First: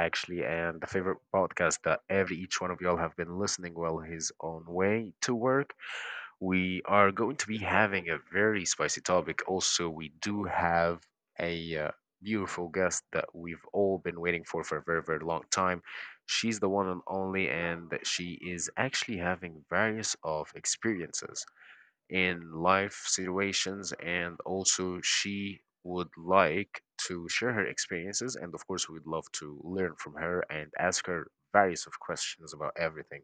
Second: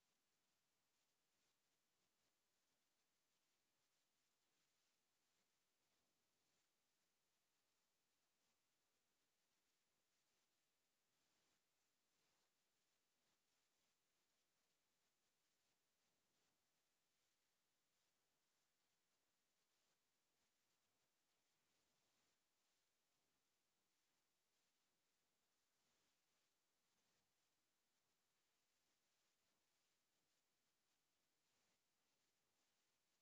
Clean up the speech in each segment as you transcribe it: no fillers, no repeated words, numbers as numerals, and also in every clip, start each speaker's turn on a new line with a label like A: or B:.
A: actually, and the favorite podcast that every each one of y'all have been listening well his own way to work. We are going to be having a very spicy topic. Also, we do have a beautiful guest that we've all been waiting for a very long time. She's the one and only, and she is actually having various of experiences in life situations, and also she would like to share her experiences, and of course we'd love to learn from her and ask her various of questions about everything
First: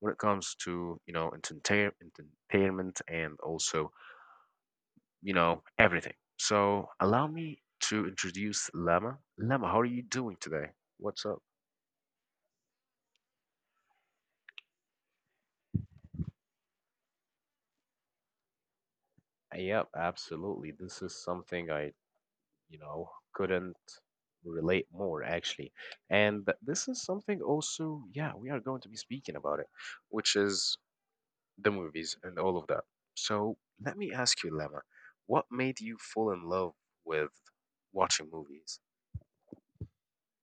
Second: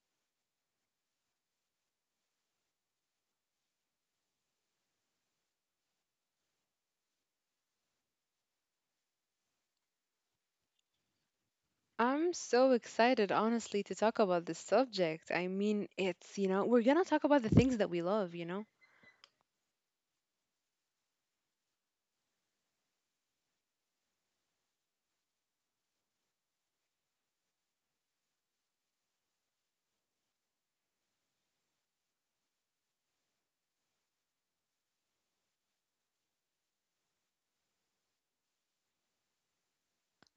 A: when it comes to, you know, entertainment and also, you know, everything. So allow me to introduce Lama. How are you doing today? What's up?
B: I'm so excited, honestly, to talk about this subject. I mean, we're gonna talk about the things that we love,
A: Yep, absolutely. This is something I, you know, couldn't relate more, actually. And this is something also, yeah, we are going to be speaking about, it which is the movies and all of that. So let me ask you, Lemma, what made you fall in love with watching movies?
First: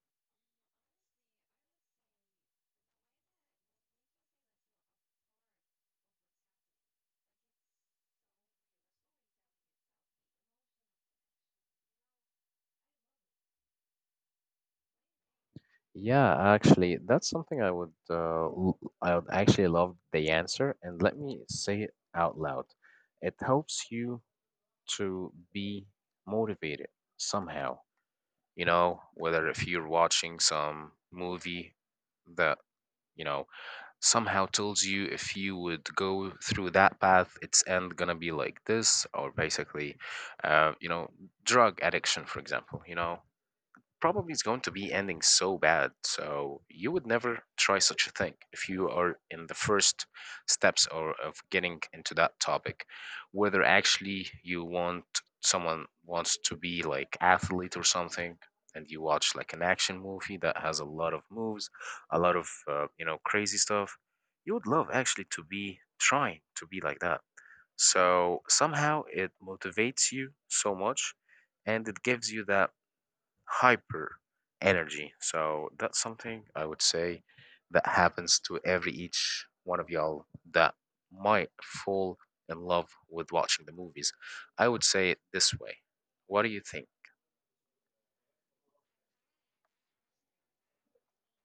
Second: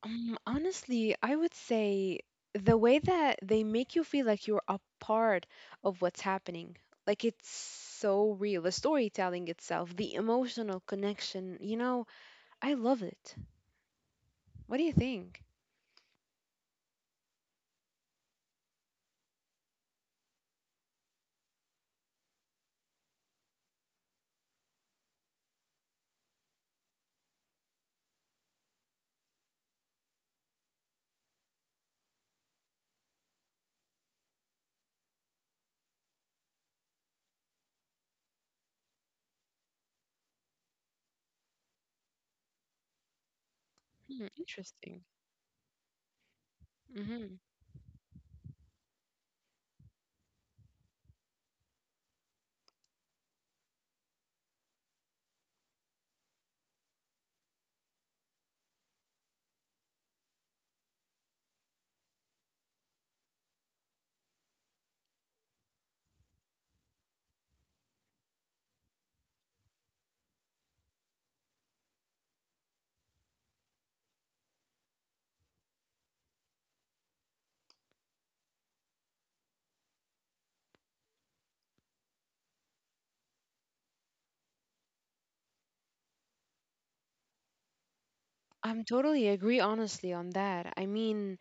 B: Honestly, I would say the way that they make you feel like you're a part of what's happening. Like it's so real. The storytelling itself, the emotional connection, I love it. What do you think?
A: Yeah, actually, that's something I would I would actually love the answer, and let me say it out loud. It helps you to be motivated somehow. You know, whether if you're watching some movie that, you know, somehow tells you if you would go through that path, its end gonna be like this, or basically, you know, drug addiction, for example. You know,
B: Hmm,
A: probably is going to be
B: interesting.
A: ending so bad. So you would never
B: hmm
A: try such a thing if you are in the first steps or of getting into that topic, whether actually you want someone wants to be like athlete or something, and you watch like an action movie that has a lot of moves, a lot of you know, crazy stuff. You would love, actually, to be trying to be like that. So somehow it motivates you so much, and it gives you that hyper energy. So that's something I would say that happens to every each one of y'all that might fall in love with watching the movies. I would say it this way. What do you think?
B: I'm totally agree, honestly, on that. I mean,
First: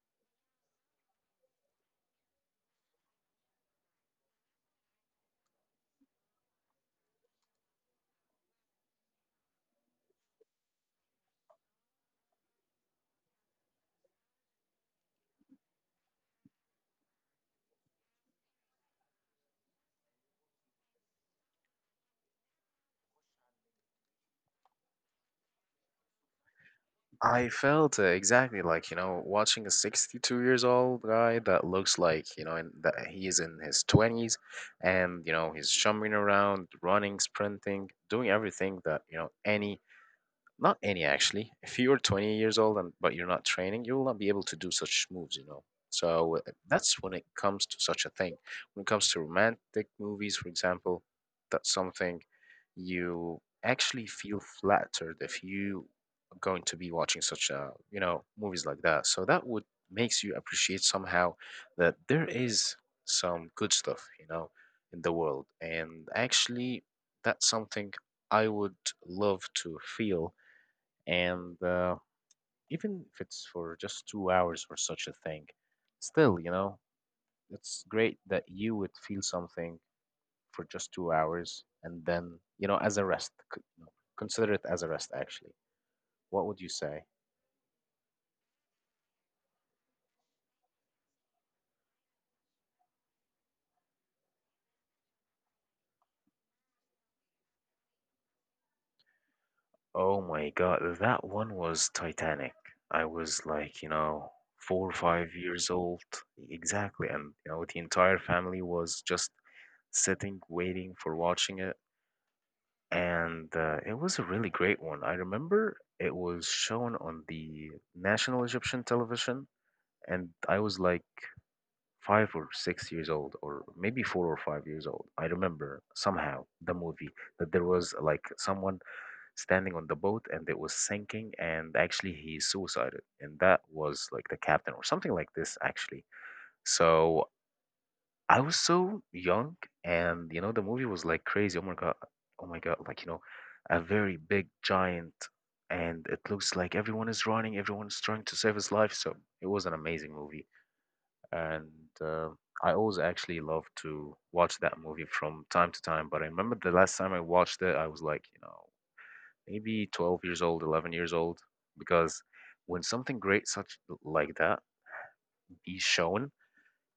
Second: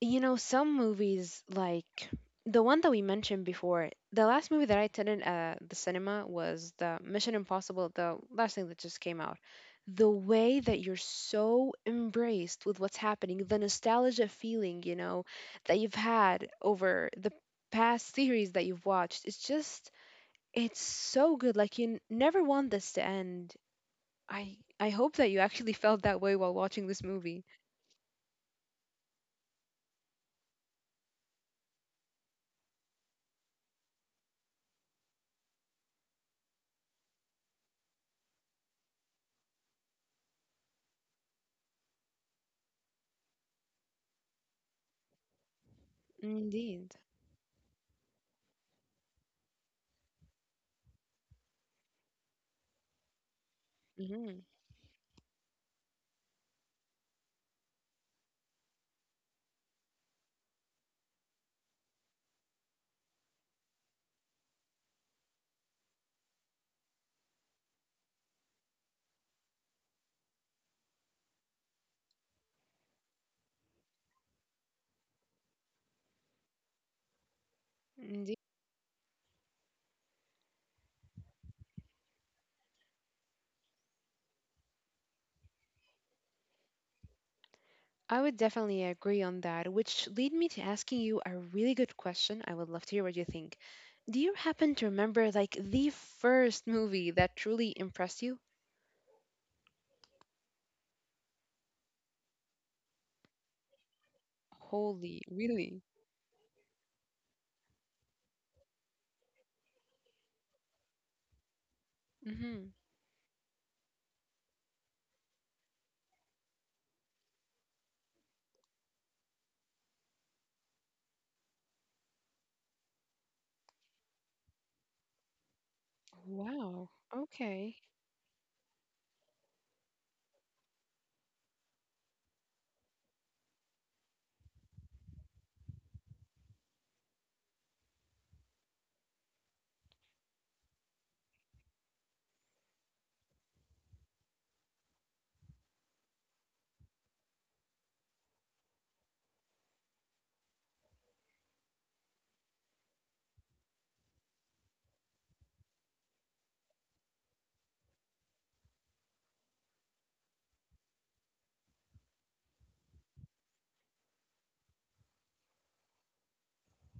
B: you know, some movies, like the one that we mentioned before, the last movie that I attended at the cinema was the Mission Impossible, the last thing that just came out. The way that you're so embraced with what's happening, the nostalgia feeling, that you've had over the past series that you've watched, it's so good. Like, never want this to end. I hope that you actually felt that way while watching this movie.
A: I felt exactly like, you know, watching a 62 years old guy that looks like, you know, and that he is in his 20s, and, you know, he's jumping around, running, sprinting, doing everything that, you know, any. Not any, actually. If you're 20 years old and but you're not training, you will not be able to do such moves, you know. So
B: Indeed.
A: that's when it comes to such a thing. When it comes to romantic movies, for example, that's something you actually feel
B: hmm
A: flattered if you are going to be watching such a, you know, movies like that. So that would makes you appreciate somehow that there is some good stuff, you know, in the world. And actually that's something I would love to feel. And even if it's for just 2 hours or such a thing, still, you know, it's great that
B: Indeed.
A: you would feel something for just 2 hours, and then, you know, as a rest, you know, consider it as a rest. Actually, what would you say?
B: I would definitely agree on that, which lead me to asking you a really good question. I would love to hear what you think. Do you happen to remember like the first movie that truly impressed you?
A: Oh my God, that one was Titanic. I was like, you know, four or
B: Holy,
A: five years
B: really?
A: old. Exactly. And, you know, the entire family was just sitting, waiting for watching it.
B: Mhm.
A: And it was a really great one. I remember it was shown on the national Egyptian television, and I was like 5 or 6 years old, or maybe 4 or 5 years old. I remember somehow the
B: Wow.
A: movie that there
B: Okay.
A: was like someone standing on the boat and it was sinking, and actually he suicided, and that was like the captain or something like this, actually. So I was so young, and you know, the movie was like crazy. Oh my God. Oh my God. Like, you know, a very big giant, and it looks like everyone is running, everyone's trying to save his life. So it was an amazing movie. And uh, I always actually love to watch that movie from time to time. But I remember the last time I watched it, I was like, you know, maybe 12 years old, 11 years old, because when something great such like that be shown,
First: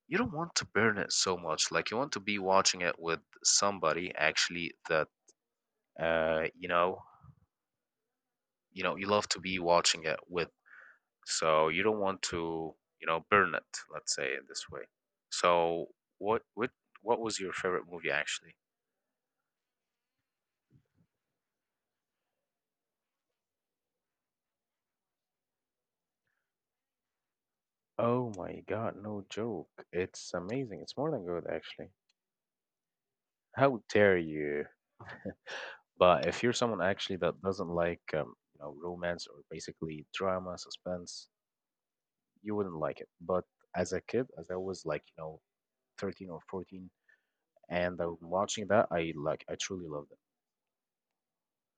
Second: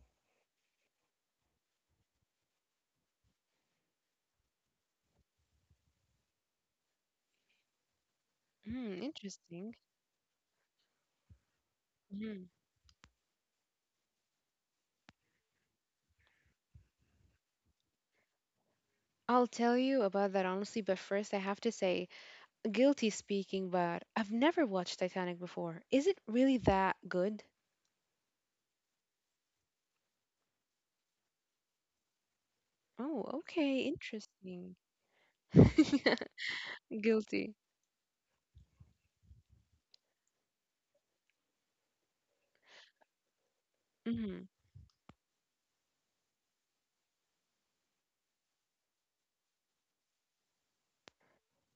A: you don't want to burn it so much. Like you want to be watching it with somebody actually that, you know,
B: Hmm,
A: you love to be
B: interesting.
A: watching it with. So you don't want
B: Mhm.
A: to, you know, burn it. Let's say it this way. So what what was your favorite movie, actually?
B: I'll tell you about that honestly, but first I have to say, guilty speaking, but I've never watched Titanic before. Is it really that good?
A: Oh my God, no joke. It's amazing. It's more than good, actually.
B: Oh, okay.
A: How dare you?
B: Interesting.
A: But if you're someone actually that
B: Guilty.
A: doesn't like you know, romance, or basically drama, suspense, you wouldn't like it. But as a kid, as I was like, you know, 13 or 14, and I'm watching that, I like, I truly loved it.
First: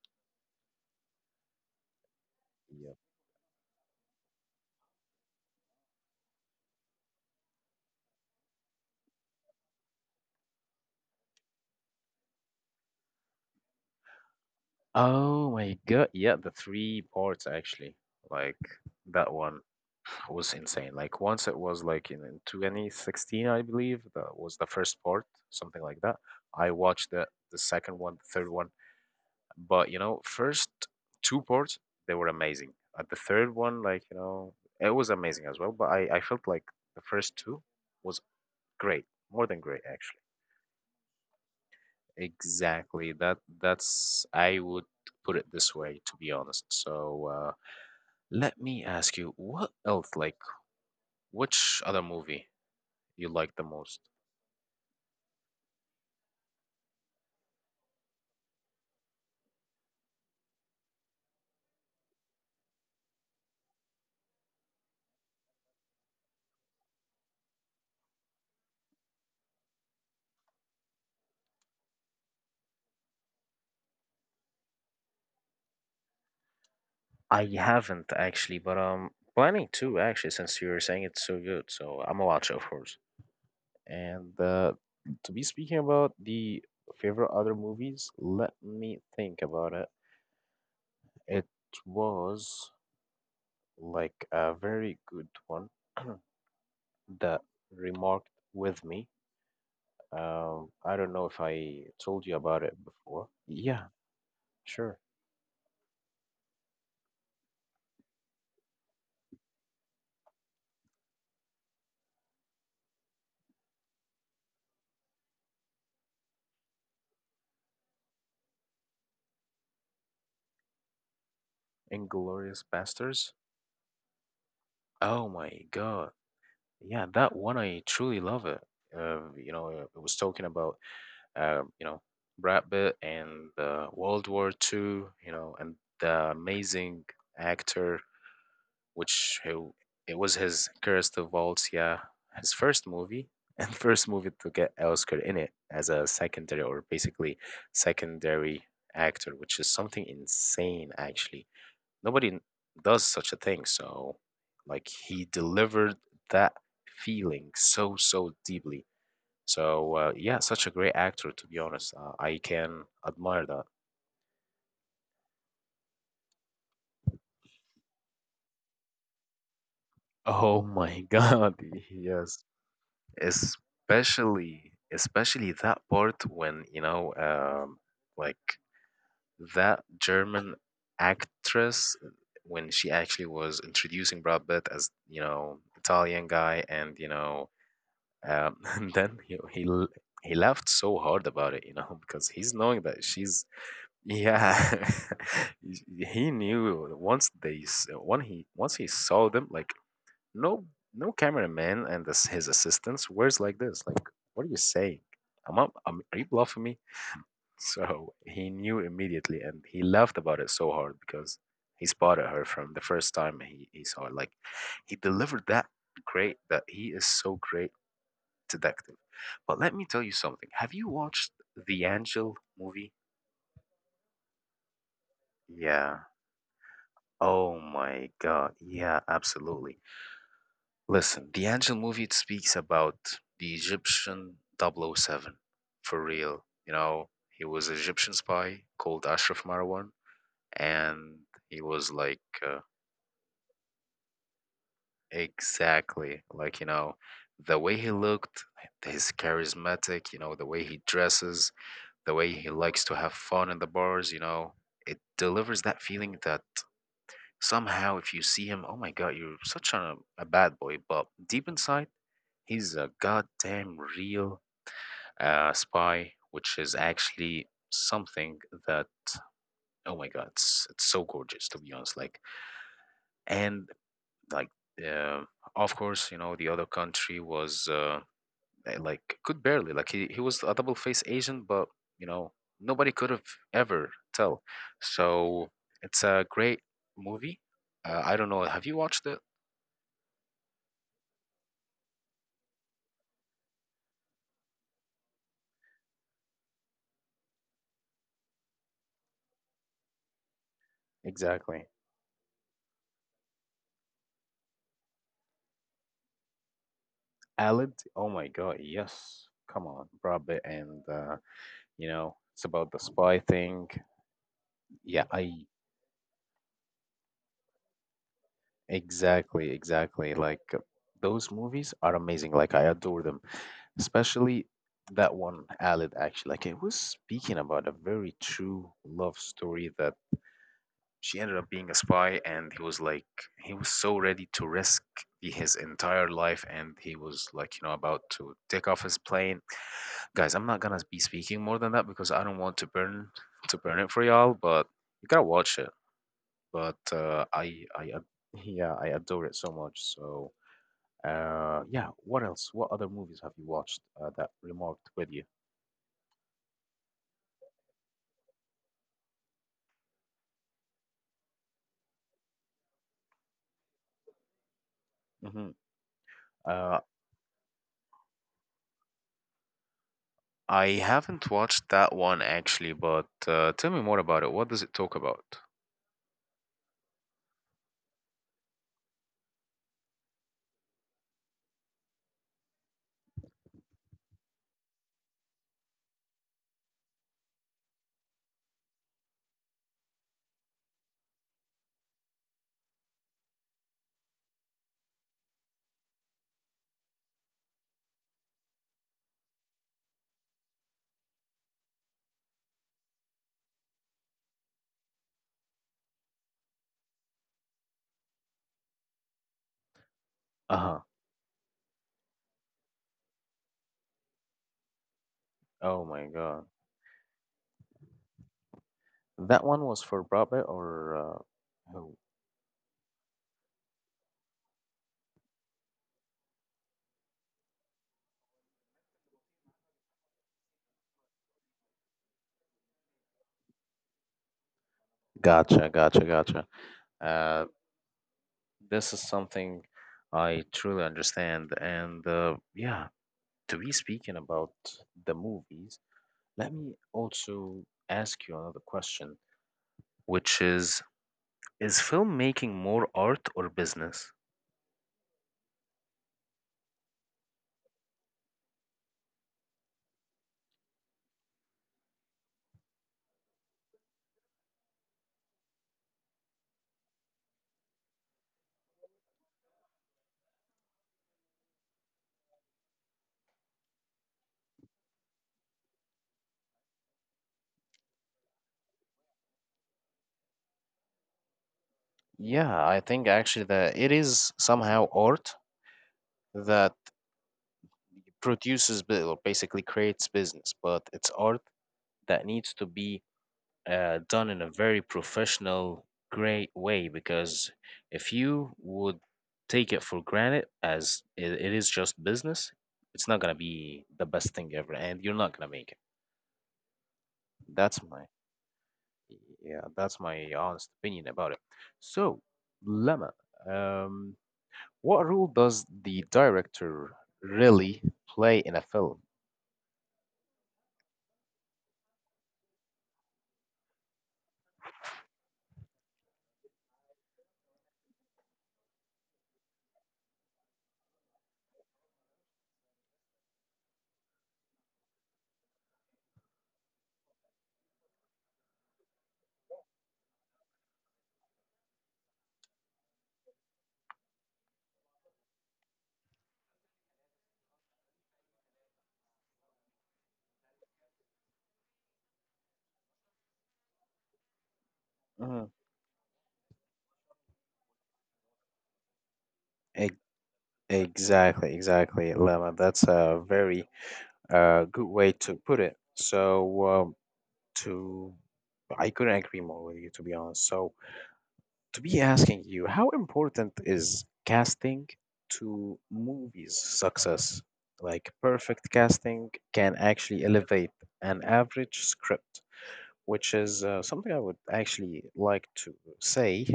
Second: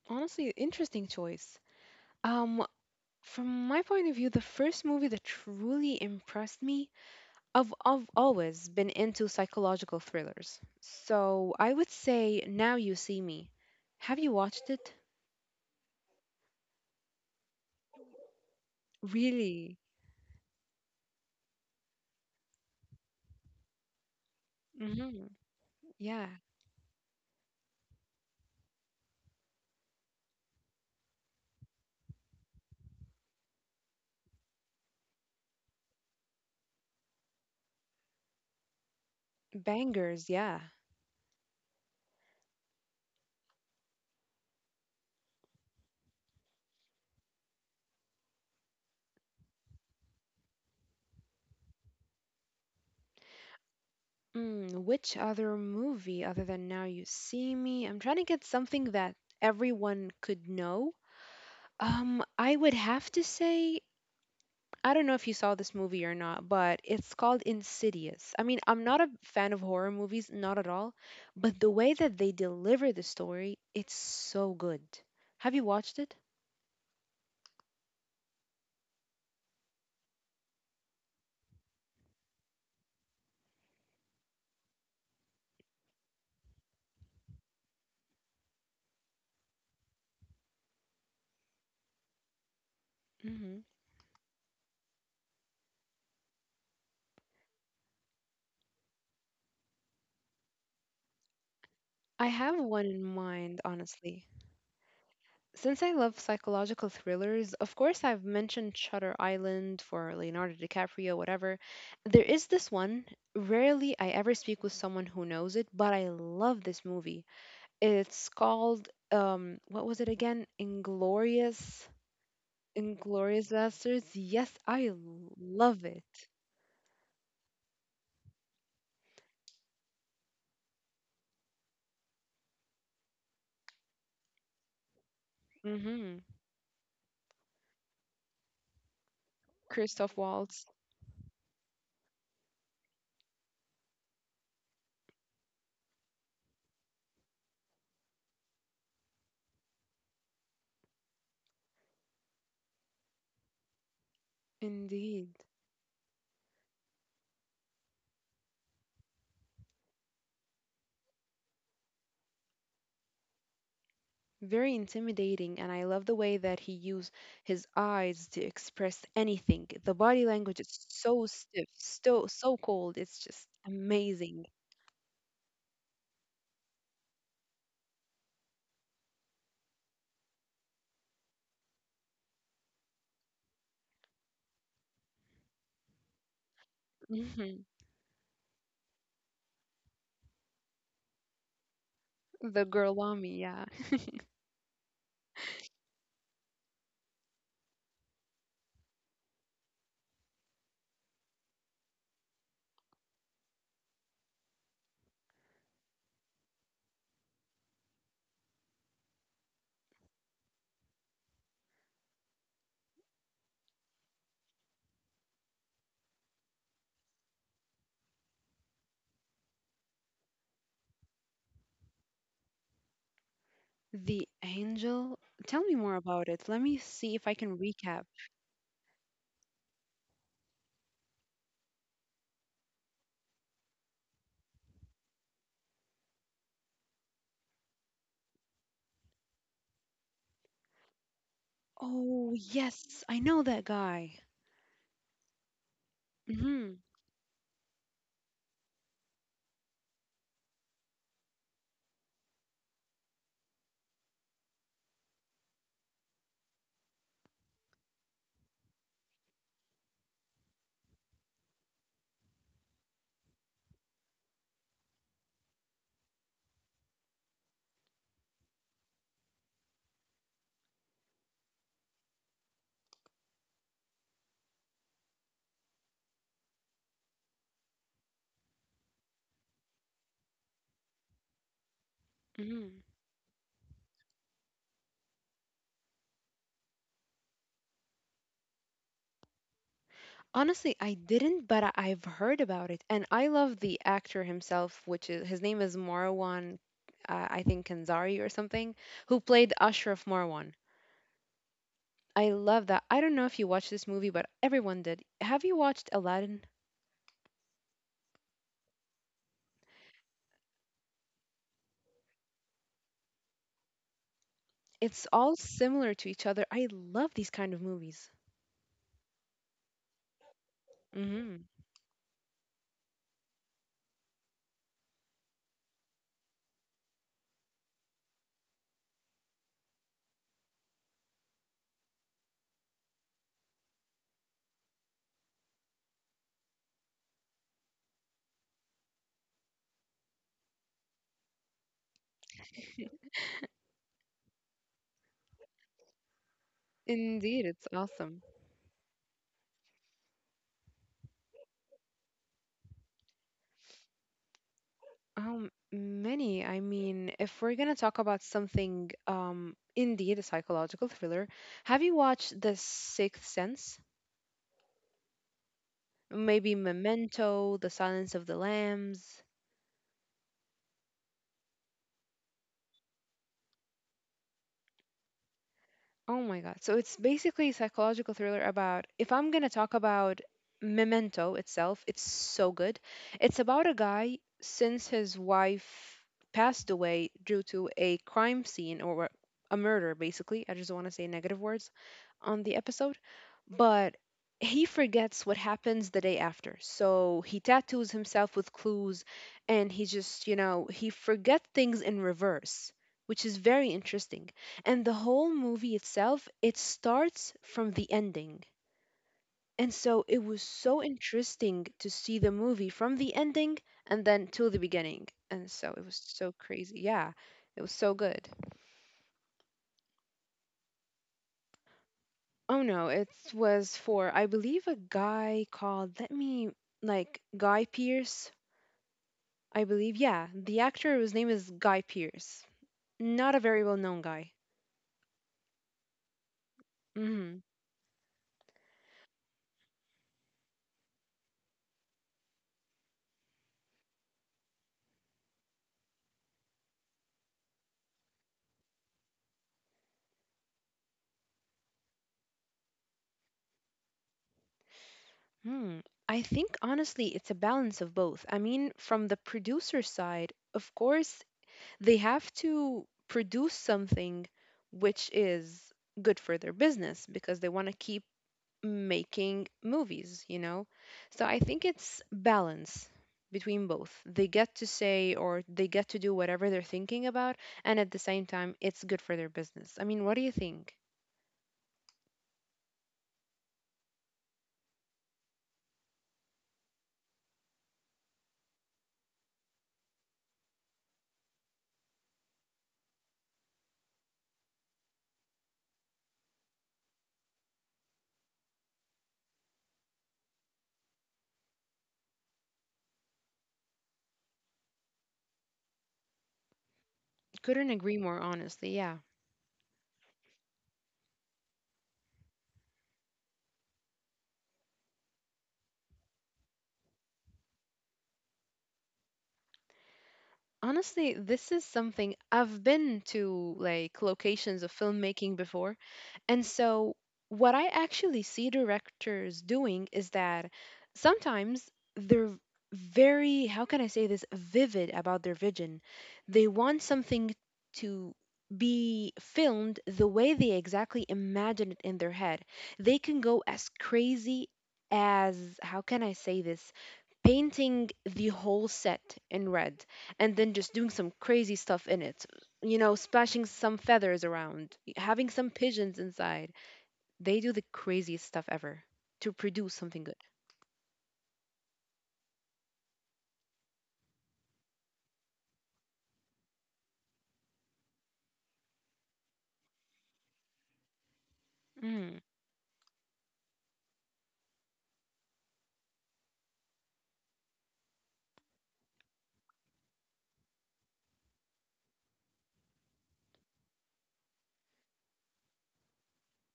B: Honestly, interesting choice. Um,
A: Yeah.
B: from my point of view, the first movie that truly impressed me, I've always been into psychological thrillers. So I would say Now You See Me. Have you watched it?
A: Oh my God. Yeah, the three parts actually, like that one
B: Really?
A: was insane. Like once it was like in 2016, I believe that was the first part,
B: hmm
A: something like that.
B: Yeah.
A: I watched the second one, the third one, but you know, first two parts, they were amazing. At the third one, like, you know, it was amazing as well. But I felt like the first two was great, more than great, actually.
B: Bangers, yeah.
A: Exactly. That's I would put it this way, to be honest. So let me ask you, what else? Like, which other movie you like the most?
B: Mm, which other movie other than Now You See Me? I'm trying to get something that everyone could know. I would have to say I don't know if you saw this movie or not, but it's called Insidious. I mean, I'm not a fan of horror movies, not at all, but the way that they deliver the story, it's so good. Have you watched it?
A: I haven't, actually, but I'm planning to, actually, since you're saying it's so good. So I'm gonna watch it, of course. And to be speaking about the favorite other movies, let me think about it. It was
B: hmm
A: like a very good one that remarked with me. I don't know if I told
B: I
A: you
B: have
A: about it
B: one in
A: before.
B: mind,
A: Yeah,
B: honestly.
A: sure.
B: Since I love psychological thrillers, of course I've mentioned Shutter Island for Leonardo DiCaprio, whatever. There is this one. Rarely I ever speak with someone who knows it, but I love this movie. It's called what was it again? Inglorious.
A: Inglorious Bastards.
B: Inglorious Bastards. Yes, I
A: Oh my
B: love
A: God.
B: it.
A: Yeah, that one I truly love it. You know, it was talking about you know, Brad Pitt and World War Two, you know. And
B: Mhm.
A: the amazing actor, which he, it
B: Christoph
A: was his
B: Waltz.
A: Curse to Vault, yeah, his first movie and first movie to get Oscar in it as a secondary, or basically secondary actor, which is something insane actually. Nobody does such a thing. So like he
B: Indeed.
A: delivered that feeling so deeply. So yeah, such a great actor, to be honest. I can admire that.
B: Very intimidating and I love the way that he used his eyes to express anything. The body
A: Oh
B: language is
A: my
B: so
A: God,
B: stiff,
A: yes.
B: so cold. It's just amazing.
A: Especially that part when, you know, like, that German actress, when she actually was introducing Brad Pitt as, you know, Italian guy, and you know,
B: Mhm.
A: and then he laughed so hard about it, you know, because he's
B: The
A: knowing that
B: girl
A: she's.
B: army, yeah.
A: Yeah, he knew once when he once he saw them like no no cameraman and this, his assistants wears like this like, what are you saying? Are you bluffing me? So he knew immediately and he laughed about it so hard because he spotted her from the first time he saw it. Like he delivered that great that he is so great detective. But let me tell you something. Have you watched the Angel movie?
B: The angel. Tell me
A: Yeah.
B: more about it. Let me see if I
A: Oh
B: can
A: my
B: recap.
A: God. Yeah, absolutely. Listen, the Angel movie, it speaks about the Egyptian Double O Seven, for real. You know, he was an Egyptian spy called Ashraf Marwan, and he was like
B: Oh,
A: uh,
B: yes, I know that guy.
A: exactly like, you
B: hmm
A: know, the way he looked, his charismatic, you know, the way he dresses, the way he likes to have fun in the bars, you know, it delivers that feeling that. Somehow, if you see him, oh my God, you're such a bad boy. But deep inside, he's a goddamn real spy, which is actually something that, oh my God, it's so gorgeous, to be honest. And like, uh, of course, you know, the other country was like, could barely, like, he was a double faced agent, but, you know, nobody
B: hmm
A: could have ever tell. So it's a great movie. I don't know. Have you watched it?
B: Honestly, I didn't, but I've heard about it, and I love the actor himself, which is his name is Marwan, I think Kanzari or something, who played Ashraf Marwan.
A: Exactly.
B: I love that. I don't know if you watched this movie, but everyone did. Have you watched Aladdin?
A: Alid? Oh my God, yes. Come on, Rabbit, and you know, it's about the spy thing. Yeah,
B: It's all
A: I
B: similar to each other. I love these kind of movies.
A: exactly. Like those
B: hmm
A: movies are amazing. Like I adore them. Especially that one, Alid, actually. Like it was speaking about a very true love story that she ended up being a spy, and he was like he was so ready to risk his entire life, and he was like, you know, about to take off his plane. Guys, I'm not gonna be speaking more than that because I don't want to burn it for y'all, but you gotta watch it. But
B: Indeed, it's awesome.
A: yeah, I adore it so much. So yeah, what else, what other movies have you watched that remarked with you?
B: Many. I mean, if we're gonna talk about something, indeed, a psychological thriller, have you watched The Sixth Sense?
A: Hmm.
B: Maybe
A: Uh,
B: Memento, The Silence of the Lambs.
A: I haven't watched that one actually, but tell me more about it. What does it talk about?
B: Oh my God. So it's basically a psychological thriller about, if I'm going to talk about Memento itself, it's so good. It's about a guy since his wife passed away due to a crime scene or a murder, basically. I just don't want to say negative words on the episode, but he forgets what happens the day after. So he tattoos himself with clues and he just, he forget things in reverse, which is very interesting, and the whole movie itself, it starts from the ending, and so it was
A: Uh-huh.
B: so interesting to see the movie from the ending and then till the beginning. And so
A: Oh
B: it was
A: my
B: so
A: God.
B: crazy, yeah, it was so good.
A: That one was for Broadway or oh,
B: Oh no, it was for I believe a guy called, let me like Guy Pierce, I believe. Yeah, the actor whose name is Guy Pierce, not a very well known guy.
A: gotcha, gotcha, gotcha. Uh,
B: hmm
A: this is something I truly understand. And yeah, to be speaking about the movies, let me also ask you another question, which is filmmaking more art or business?
B: Hmm. I think honestly, it's a balance of both. I mean, from the producer side, of course, they have to produce something which is good for their business because they want to keep making movies, you know? So I think it's balance between both. They get to say or they get to do whatever they're thinking about, and at the same time, it's good for their business. I mean, what do you think?
A: Yeah, I think actually that it is somehow art that produces or basically creates business, but it's art that needs to be done in a very professional, great way, because if you would take it for granted as it is just business, it's not gonna be the best thing ever, and you're not gonna make it.
B: Couldn't
A: That's
B: agree
A: my
B: more, honestly. Yeah.
A: Yeah, that's my honest opinion about it. So, Lemma, um, what role does the director really play in a film?
B: Honestly, this is something I've been to like locations of filmmaking before. And so what I actually see directors doing is that sometimes they're very, how can I say this, vivid about their vision. They want something to be filmed the way they exactly imagine it in their head. They can go as crazy as, how can I say this, painting the whole set in red and then just doing some crazy stuff in it. You know, splashing some feathers around, having some
A: Hmm.
B: pigeons inside. They do the craziest stuff ever to produce
A: Ex-
B: something good.
A: exactly, exactly, Lemma. That's a very good way to put it. So, to I couldn't agree more with you, to be honest. So, to be
B: Mm,
A: asking you, how important is casting to movies' success? Like, perfect casting can actually elevate an average script, which is something I would actually like to say.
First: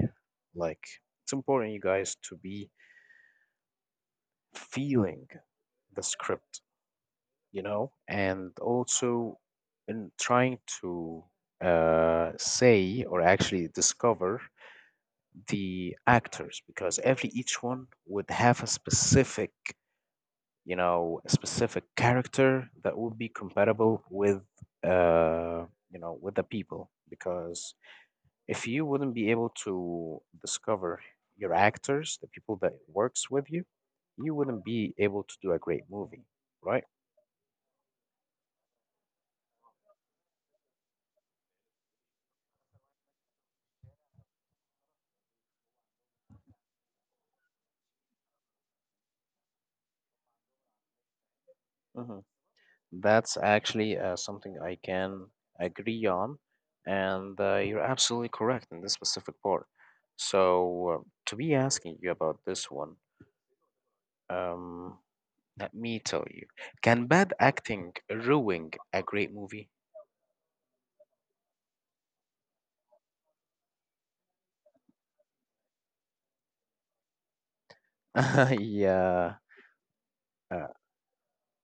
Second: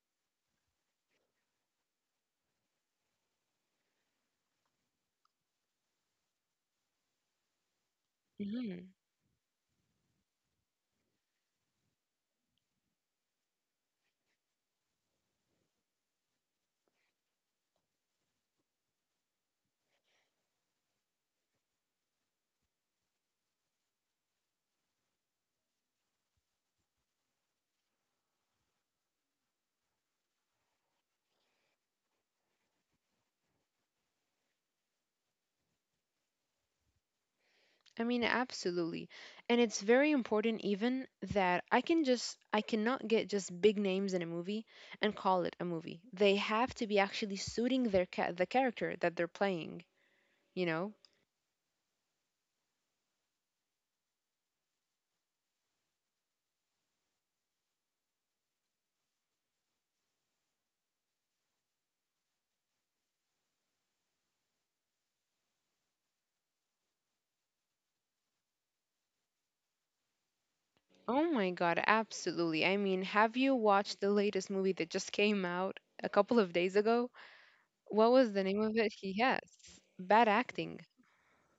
A: Like, it's important you guys to be feeling the script, you know, and
B: mhm.
A: also in trying to say or actually discover the actors, because every each one would have a specific, you know, a specific character that would be compatible with, uh, you know, with the people. Because if you wouldn't be able to discover your actors, the people that works with you, you wouldn't be able to do a great movie, right?
B: I mean, absolutely. And it's very important even that I can just I cannot get just big names in a movie and call it a movie. They have to be actually suiting their the character that they're playing, you know?
A: Hmm. That's actually something I can agree on, and you're absolutely correct in this specific part. So, to be asking you about this one, um, let me tell you, can bad acting ruin a great movie?
B: Oh my God, absolutely. I mean, have you watched the latest movie that just came out a couple of days ago? What was the name of it? He
A: Yeah,
B: Yes. Bad
A: uh,
B: acting.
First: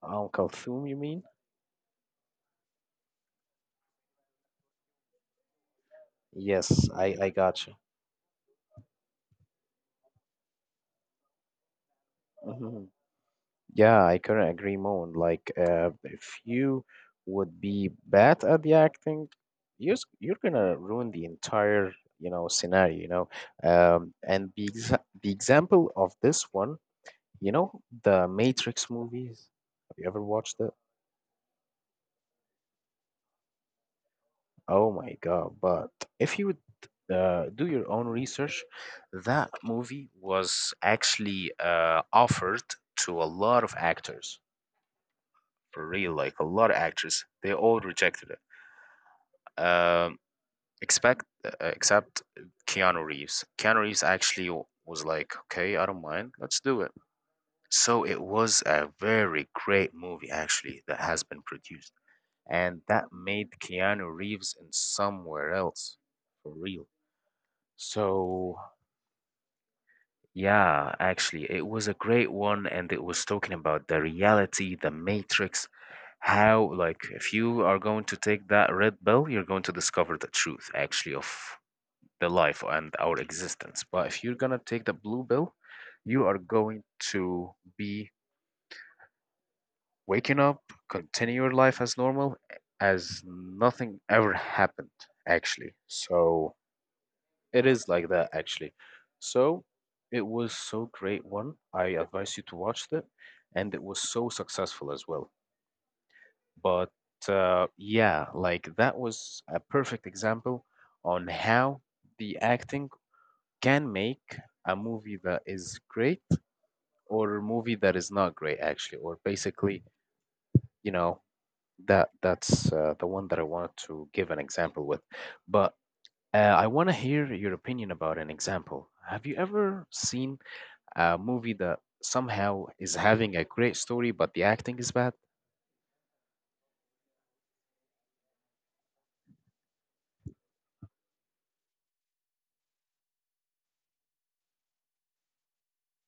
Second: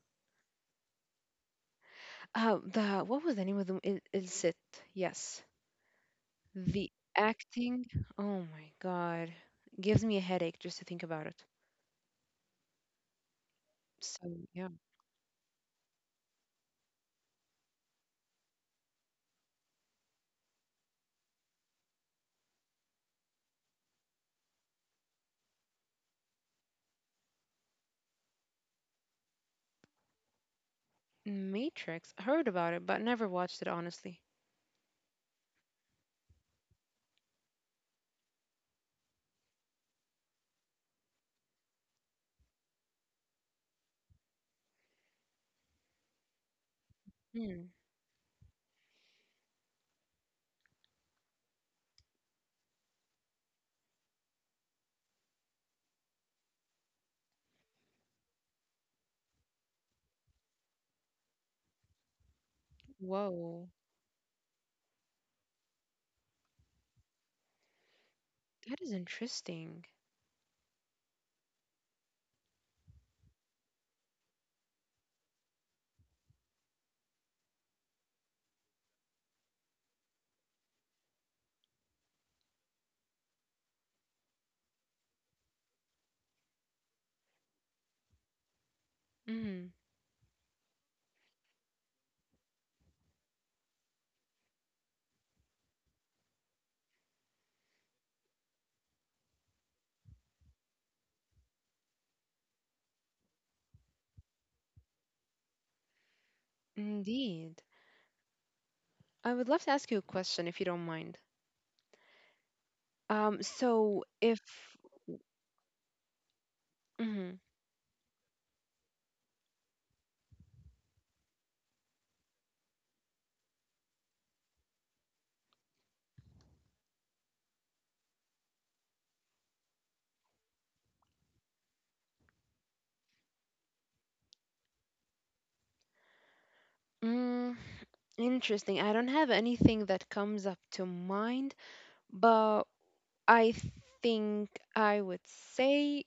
A: Uncle Thum, you mean?
B: The what was the name of the it? Yes.
A: Yes,
B: The
A: I got you.
B: acting. Oh my God. Gives me a headache just to think about it.
A: Mhm. Yeah, I
B: So,
A: couldn't
B: yeah.
A: agree more. Like, if you would be bad at the acting, you're gonna ruin the entire, you know, scenario, you know. And the example of this one, you know, the Matrix movies? Have you ever watched it?
B: Matrix. Heard about it, but never watched it, honestly.
A: Oh my God. But if you would do your own research, that movie was actually offered to a lot of actors. For real, like a lot of actors. They
B: Hmm.
A: all rejected it. Um, except Keanu Reeves. Keanu Reeves actually was like, okay, I don't mind. Let's do it. So it was a very great movie, actually, that has been produced. And that made
B: Whoa.
A: Keanu Reeves in somewhere else for real. So,
B: That is interesting.
A: yeah, actually, it was a great one, and it was talking about the reality, the matrix, how, like, if you are going to take that red pill, you're going to discover the truth, actually, of the life and our existence. But if you're gonna take the blue pill, you are going to be
B: Mm,
A: waking up, continue your life as normal, as nothing ever happened, actually. So it is like that, actually. So it was so great one. I advise you to watch it, and it was so successful as well. But
B: indeed.
A: yeah, like that
B: I
A: was
B: would
A: a
B: love to ask you a
A: perfect
B: question if
A: example
B: you don't mind.
A: on how the acting can
B: So
A: make
B: if
A: a movie that is great or
B: Mhm.
A: a movie that is not great, actually, or basically, you know, that's the one that I wanted to give an example with. But I want to hear your opinion about an example. Have you ever seen a movie that somehow is having a great story but the acting is bad?
B: Mm, interesting, I don't have anything that comes up to mind, but I think I would say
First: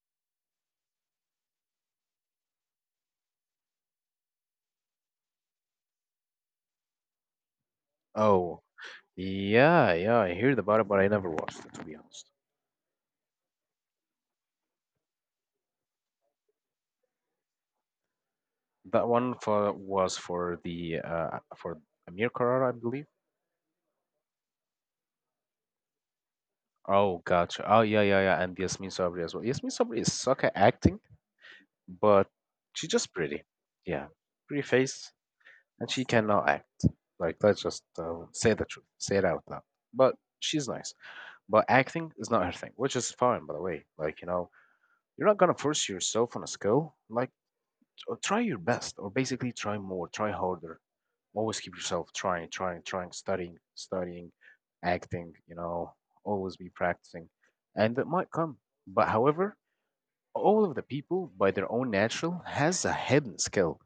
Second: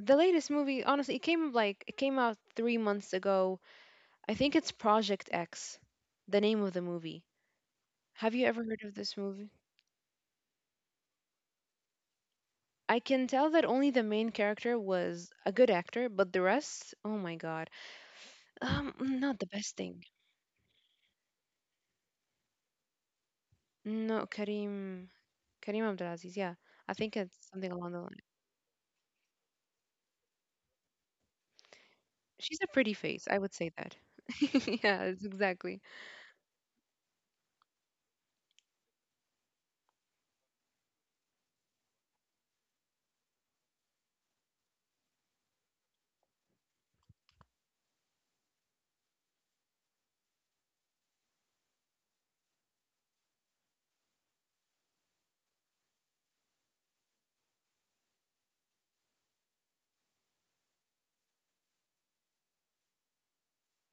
B: the latest movie, honestly, it came out 3 months ago. I think it's Project X, the name of the movie. Have you ever
A: Oh,
B: heard of this movie?
A: yeah, yeah, I heard about it, but I never watched it, to be honest.
B: I can tell that only the main character was a good actor, but the rest, oh my God,
A: That
B: not
A: one
B: the best
A: for
B: thing.
A: was for the for Amir Carrara, I believe.
B: No, Karim. Kareem Abdulaziz, yeah. I think
A: Oh,
B: it's
A: gotcha.
B: something
A: Oh,
B: along the
A: yeah,
B: line.
A: yeah, yeah, and Yasmin Sabri as well. Yasmin Sabri is suck at acting, but
B: She's a pretty
A: she's just
B: face, I
A: pretty.
B: would say that.
A: Yeah, pretty
B: Yeah,
A: face
B: it's exactly.
A: and she cannot act. Like, let's just say the truth, say it out loud. But she's nice. But acting is not her thing, which is fine, by the way. Like, you know, you're not gonna force yourself on a skill. Like, try your best, or basically try more, try harder. Always keep yourself trying, trying, trying, studying, studying, acting. You know, always be practicing, and it might come. But however, all of the people by their own natural has a hidden skill,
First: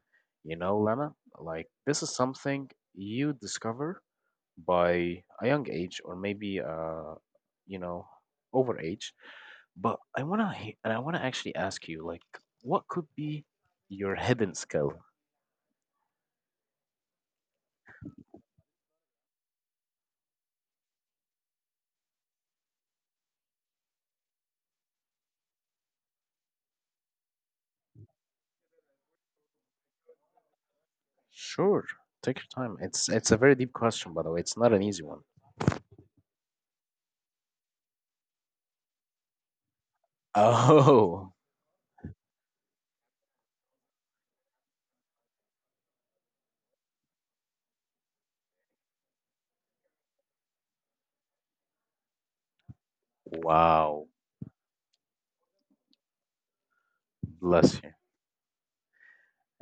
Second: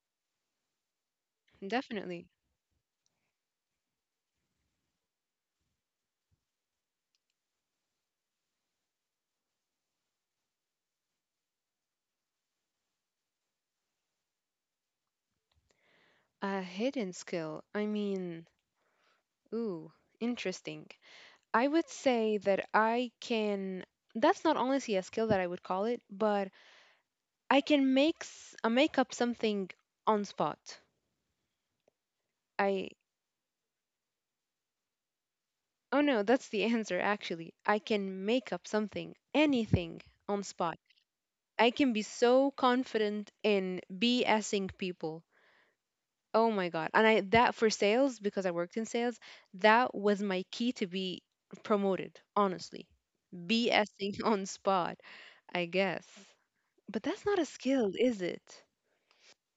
A: you know, Lana, like this is
B: Definitely.
A: something you discover by a young age or maybe you know, over age. But I wanna actually ask you, like, what could be your hidden skill?
B: A hidden skill. I mean, ooh, interesting. I would say that I can that's not honestly a skill that I would call it, but I can make make up something on spot.
A: Sure, take your time.
B: I
A: It's a very deep question, by the way. It's not an easy one.
B: oh no, that's the answer actually. I can make up something, anything on spot.
A: Oh.
B: I can be so confident in BSing people. Oh my God. And I that for sales, because I worked in sales, that was my key to be promoted, honestly.
A: Wow.
B: BSing on spot, I guess. But that's not a
A: Bless you.
B: skill, is it?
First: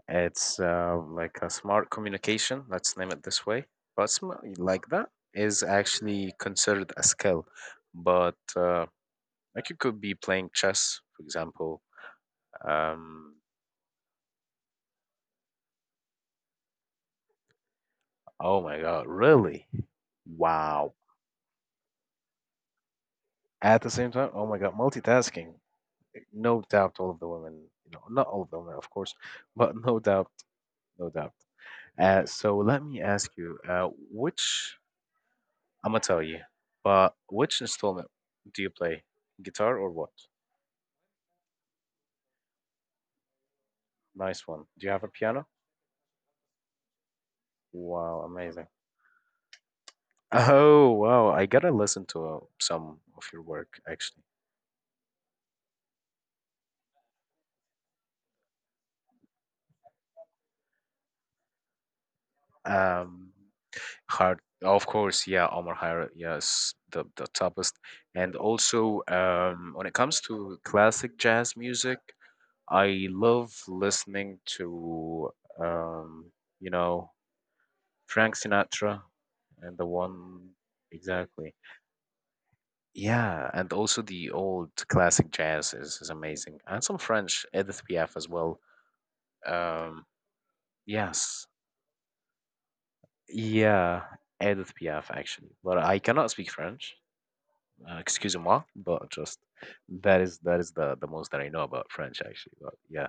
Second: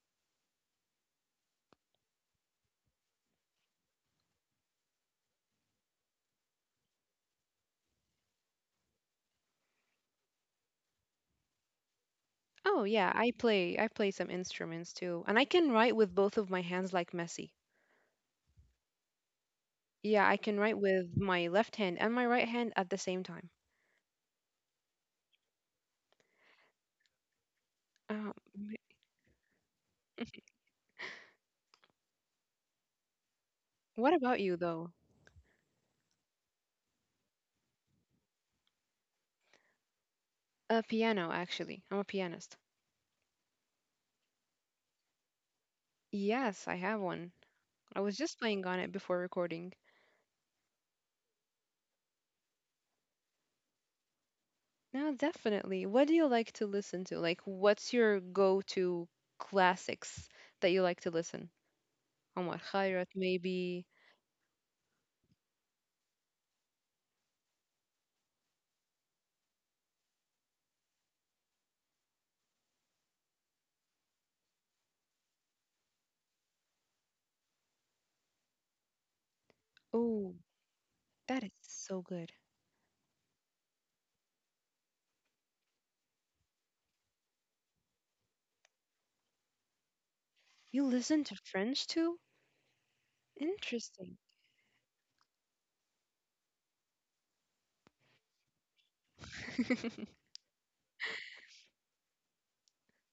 A: It's like a smart communication, let's name it this way. But sm like that is actually considered a skill. But like you could be playing chess, for example.
B: Oh yeah,
A: Um,
B: I play some instruments too. And I can write with both of my hands like Messi.
A: oh my God, really?
B: Yeah, I can write
A: Wow.
B: with my left hand and my right hand at the same time.
A: At the same time, oh my god, multitasking. No doubt, all of the women, you know,
B: Um,
A: not all of the women, of course, but no doubt, no doubt. So let me ask you,
B: what about you
A: which
B: though?
A: I'm gonna tell you, but which installment do you play? Guitar or what?
B: A piano, actually. I'm a pianist.
A: Nice one. Do you have a piano?
B: Yes, I have one. I was
A: Wow,
B: just playing
A: amazing.
B: on it before recording.
A: Oh wow, I gotta listen to some of your work, actually.
B: No, definitely. What do you like to listen to? Like, what's your go-to classics that you like to listen? Omar Khayrat,
A: Um,
B: maybe.
A: Hard, of course, yeah, Omar Khayyam, yes, the toughest. And also, when it comes to classic jazz music, I love listening to, um, you know, Frank Sinatra and the
B: Oh,
A: one,
B: that is
A: exactly.
B: so good.
A: Yeah, and also the old classic jazz is amazing, and some French Edith Piaf as well. Um,
B: You listen to
A: yes,
B: French too?
A: yeah,
B: Interesting.
A: Edith Piaf actually, but I cannot speak French. Excuse moi, but just that is the most that I know about French, actually. But yeah,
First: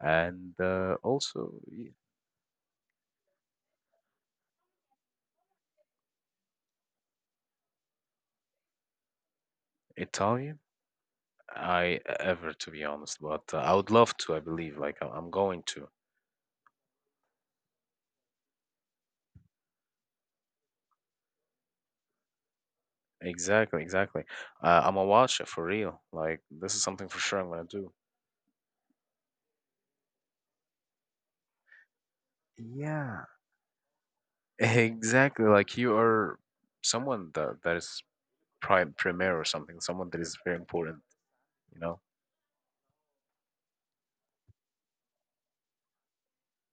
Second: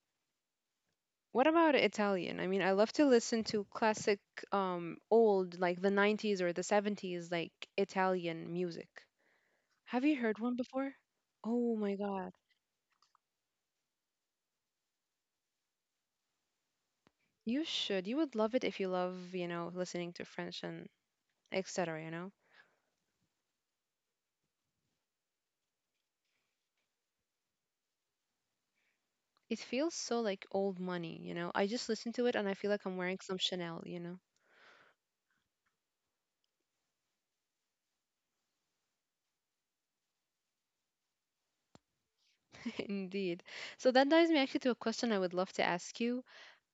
A: and
B: What
A: also
B: about
A: yeah,
B: Italian? I mean, I love to listen to classic, old, like the 90s or the 70s, like Italian music. Have you heard one
A: Italian.
B: before? Oh my
A: I
B: God.
A: ever, to be honest, but I would love to. I believe like I'm going to.
B: You should. You would love it if you love, you know, listening to French and etc., you know?
A: Exactly, exactly. I'm a watcher for real. Like this is something for sure I'm gonna do.
B: It feels so like old money, you know. I just listen to it and I feel like I'm wearing
A: Yeah,
B: some Chanel, you know.
A: exactly. Like you are someone that is prime premier or something. Someone that is very important, you know?
B: Indeed. So that dives me actually to a question I would love to ask you.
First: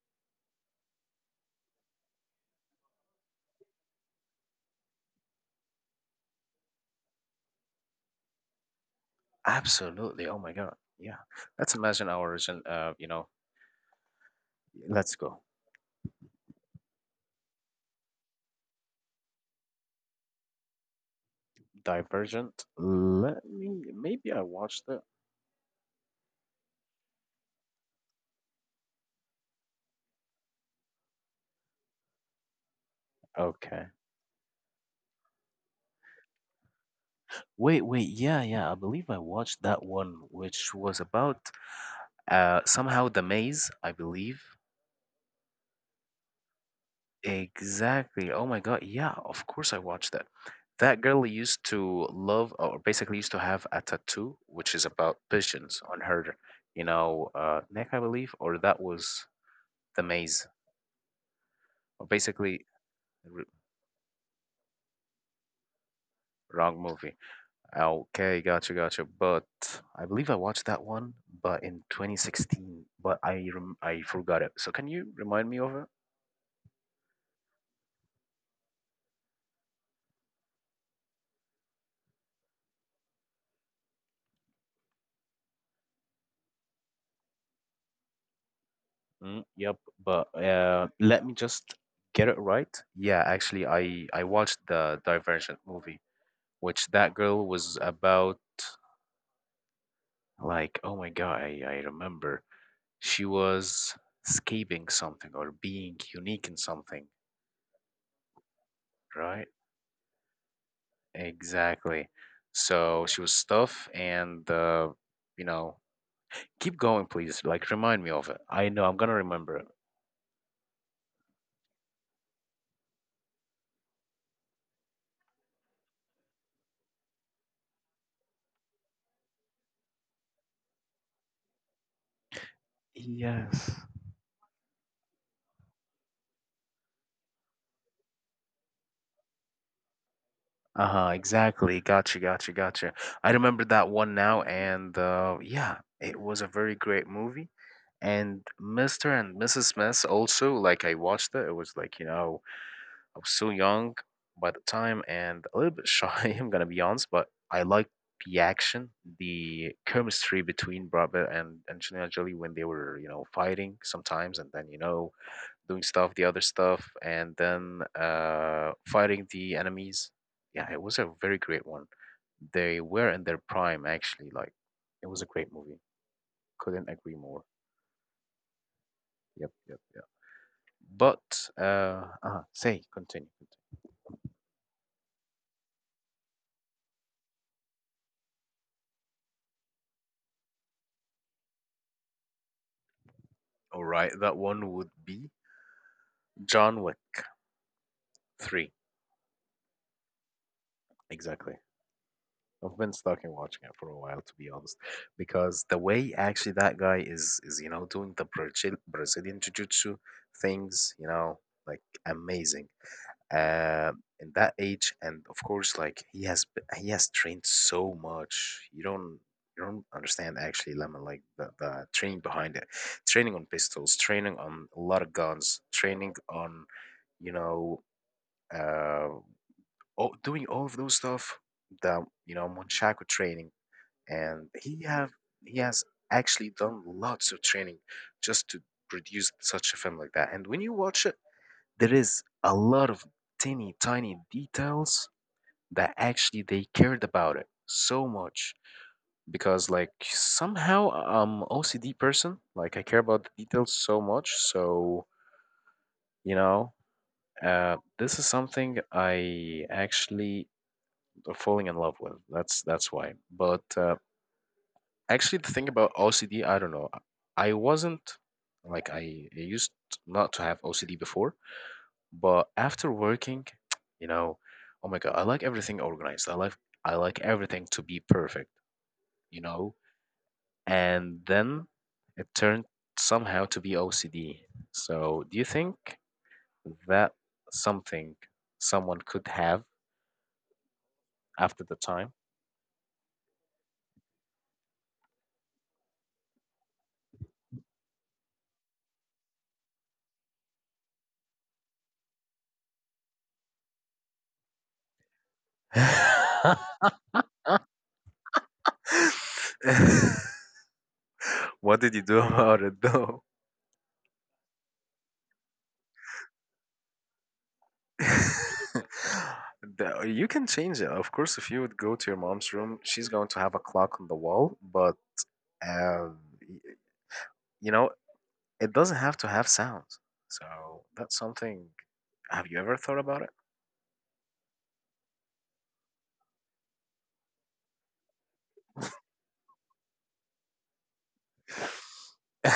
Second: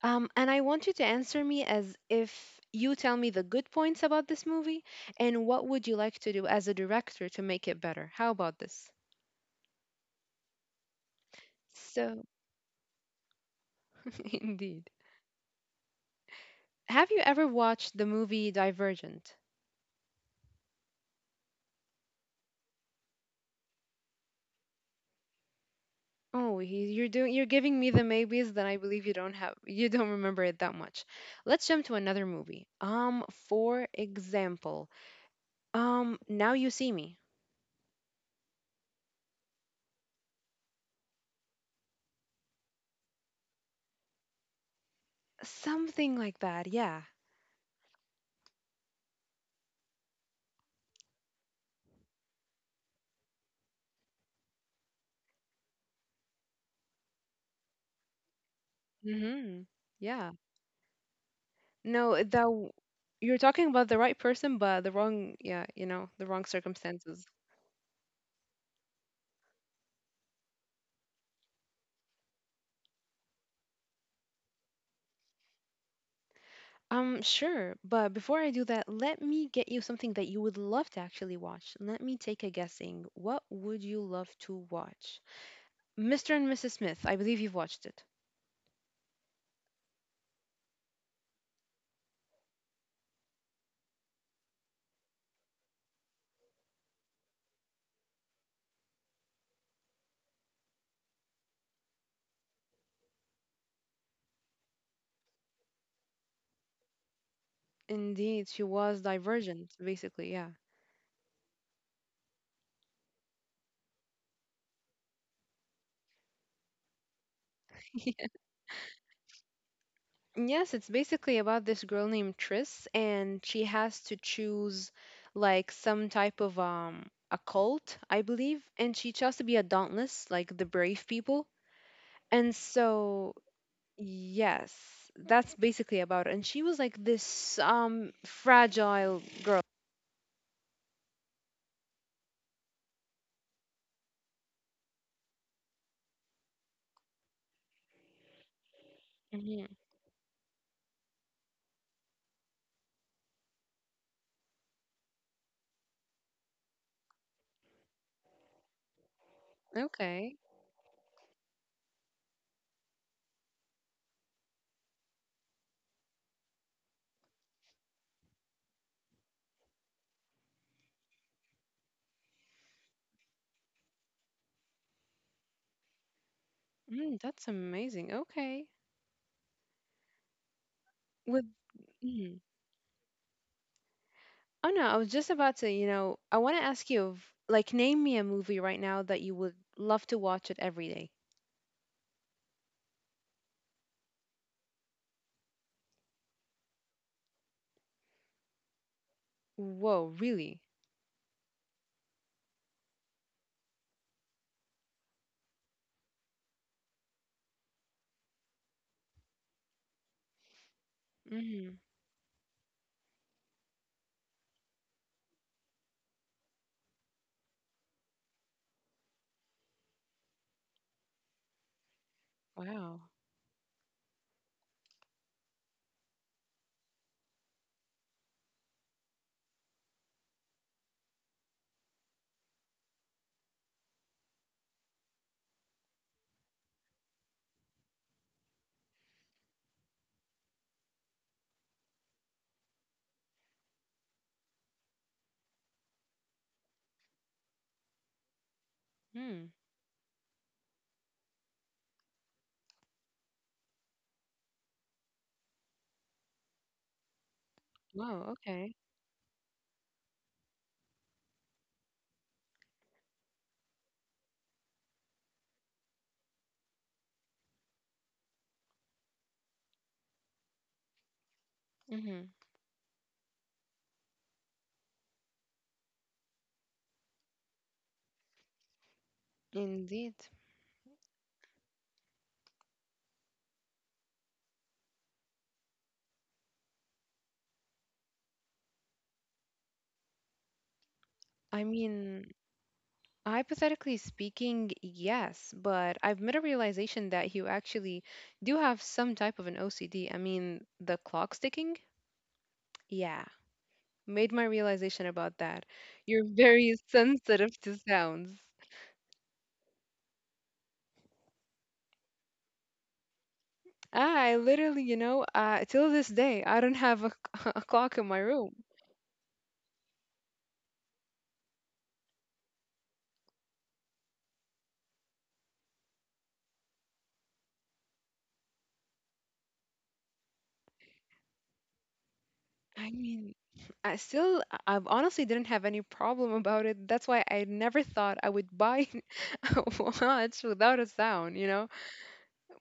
B: And I want you to answer me as if you tell me the good points about this movie and what would you like to do as a director to make it better. How about this?
A: Absolutely. Oh my God. Yeah. Let's imagine our
B: So,
A: origin. You know,
B: indeed.
A: let's go.
B: Have you ever watched the movie Divergent?
A: Divergent. Let me. Maybe I watched it.
B: Oh, he, you're giving me the maybes that I believe you don't have. You don't remember it that much. Let's jump to another movie.
A: Okay.
B: For example, Now You See Me.
A: Wait, wait. Yeah, yeah. I believe I watched that one, which was about somehow the maze, I believe.
B: Something like that. Yeah.
A: Exactly. Oh my God. Yeah, of course I watched that. That girl used to love, or basically used to have a tattoo, which is about pigeons on her, you know, neck, I believe, or that was
B: Mhm.
A: The
B: Yeah.
A: Maze. Or
B: No, that
A: basically,
B: w- You're
A: r
B: talking about the right person, but the wrong, yeah, you know, the wrong
A: wrong movie.
B: circumstances.
A: Okay, gotcha, gotcha. But I believe I watched that one, but in 2016, but I forgot it. So can you remind me of it?
B: Sure, but before I do that, let me get you something that you would love to actually watch. Let me take a guessing. What would you love to watch? Mr. and Mrs. Smith, I believe you've watched it.
A: Mm, yep, but let me just get it right. Yeah, actually, I watched the Divergent movie, which that girl was about like, oh my God, I remember. She was escaping something or being unique in something,
B: Indeed, she was
A: right?
B: divergent, basically, yeah.
A: Exactly. So she was tough and you know, keep going, please. Like, remind me of it. I know I'm gonna remember it.
B: Yes, it's basically about this girl named Tris, and she has to choose like some type of a cult, I believe, and she chose to be a dauntless, like the brave people. And so,
A: Yes.
B: yes, that's basically about it. And she was like this fragile girl.
A: Uh-huh, exactly. Gotcha, gotcha, gotcha. I remember that one now, and yeah, it was a very great movie. And Mr. and
B: Hmm.
A: Mrs. Smith also, like I watched it, it was like, you know, I was so young by the time and a little bit shy, I'm gonna be honest, but I liked the action, the
B: Okay.
A: chemistry between Brad Pitt and Angelina Jolie when they were, you know, fighting sometimes, and then, you know, doing stuff, the other stuff, and then fighting the enemies. Yeah, it was a very great one. They were in their prime, actually. Like, it was a great movie. Couldn't
B: Mm,
A: agree
B: that's
A: more.
B: amazing. Okay.
A: Yep, yep, yep.
B: With
A: But,
B: mm-hmm.
A: say, continue.
B: Oh no, I was just about to, I want to ask you, like, name me a movie right now that you would love to watch it every day.
A: All right, that one would be John Wick 3.
B: Whoa, really?
A: Exactly. I've been stuck in watching it for a while, to be honest, because the way actually that guy is, you know, doing the Brazilian jiu-jitsu things, you know,
B: Mm,
A: like amazing. uh, in that age, and of course, like, he has he has trained so much. You don't understand, actually, lemon, like, the training behind it.
B: wow.
A: Training on pistols, training on a lot of guns, training on, you know uh all— doing all of those stuff. The, Monchaco training. And he has actually done lots of training just to produce such a film like that. And when you watch it, there is a lot of tiny tiny details that actually they cared about it so much.
B: Hmm.
A: Because, like, somehow I'm OCD person, like, I care about the details so much. So, you know this
B: Wow,
A: is
B: okay.
A: something I actually are falling in love with. That's why. But actually the thing about OCD, I don't know. I wasn't, like, I used not to have OCD before.
B: Mm-hmm.
A: But after working, you know, oh my God, I like everything organized. I like everything to be perfect, you know?
B: Indeed.
A: And then it turned somehow to be OCD. So do you think that something someone could have
B: I
A: after the time?
B: mean, hypothetically speaking, yes, but I've made a realization that you actually do have some type of an OCD. I mean, the clock sticking? Yeah, made my realization about that. You're very sensitive to sounds.
A: What did you do about it though?
B: Ah, I literally, till this day, I don't have a, a clock in my room.
A: You can change it. Of course, if you would go to your mom's room, she's going to have a clock on the wall. But Um, y- you know, it doesn't have to have sounds. So that's something. Have you ever
B: I
A: thought about
B: mean,
A: it?
B: I still, I I've honestly didn't have any problem about it. That's why I never thought I would buy a watch without a sound, you know?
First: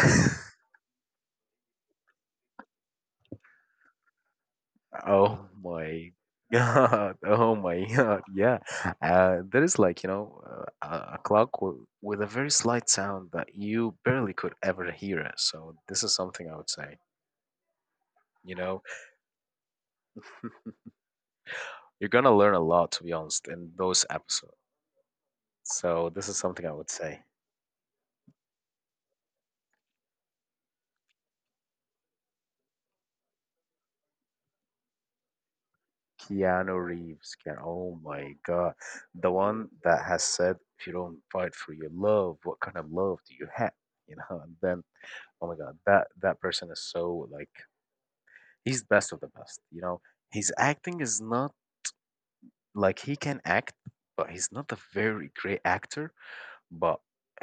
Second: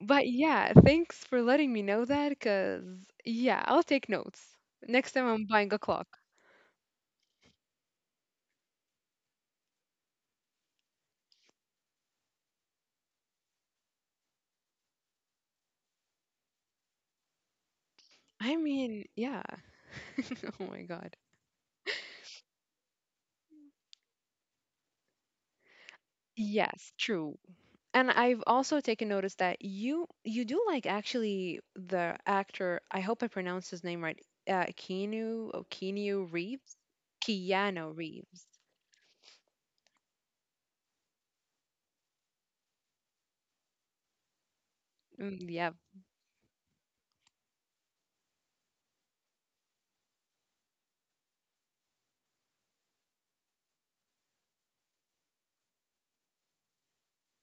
B: But yeah, thanks for letting me know that, because yeah, I'll take notes. Next time I'm
A: Oh
B: buying a clock.
A: my God. Oh my God. Yeah. There is, like, a clock w with a very slight sound that you barely could ever hear it. So this is something I would say, you
B: I
A: know,
B: mean, yeah. Oh my God.
A: you're gonna learn a lot, to be honest, in those episodes. So this is something I would
B: Yes,
A: say.
B: true. And I've also taken notice that you do like actually the actor. I hope I pronounced his name right. Keanu Reeves,
A: Keanu Reeves, Keanu,
B: Keanu
A: oh my
B: Reeves.
A: God, the one that has said, "If you don't fight for your love, what kind of love do you have?" You know, and then,
B: Mm,
A: oh my
B: yeah.
A: God, that that person is so, like, he's the best of the best. You know, his acting is not, like, he can act, but he's not a very great actor. But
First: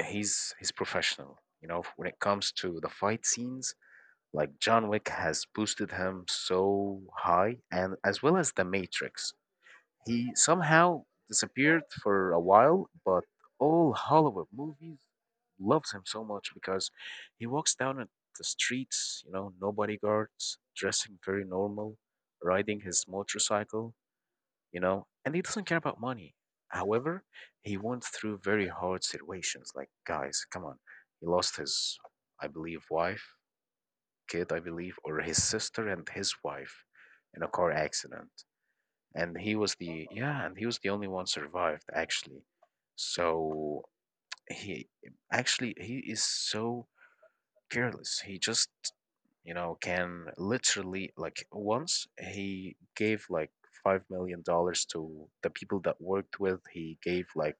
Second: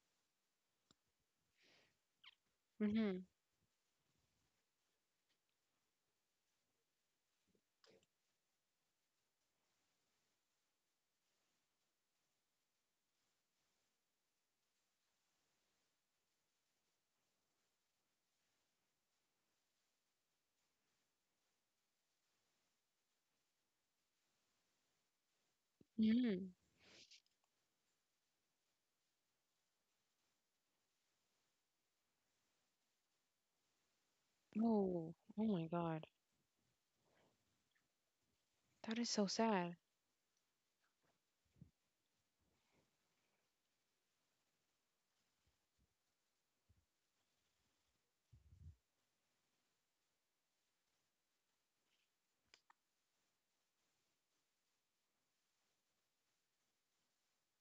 A: he's professional. You know, when it comes to the
B: Mm-hmm.
A: fight scenes, like, John Wick has boosted him so high, and as well as The Matrix. He somehow disappeared for a while, but all Hollywood movies loves him so much because he walks down at the streets, you know, no bodyguards, dressing very normal, riding his motorcycle, you know, and he doesn't care about money.
B: Mm-hmm.
A: However, he went through very hard situations. Like, guys, come on. He lost his, I believe, wife, kid, I believe,
B: Oh,
A: or his
B: oh my
A: sister
B: God,
A: and his wife in a car accident,
B: that is so
A: and he was
B: sad.
A: the yeah, and he was the only one survived, actually. So he he is so careless. He just, can literally, like, once he gave, like, $5 million to the people that worked with. He gave, like,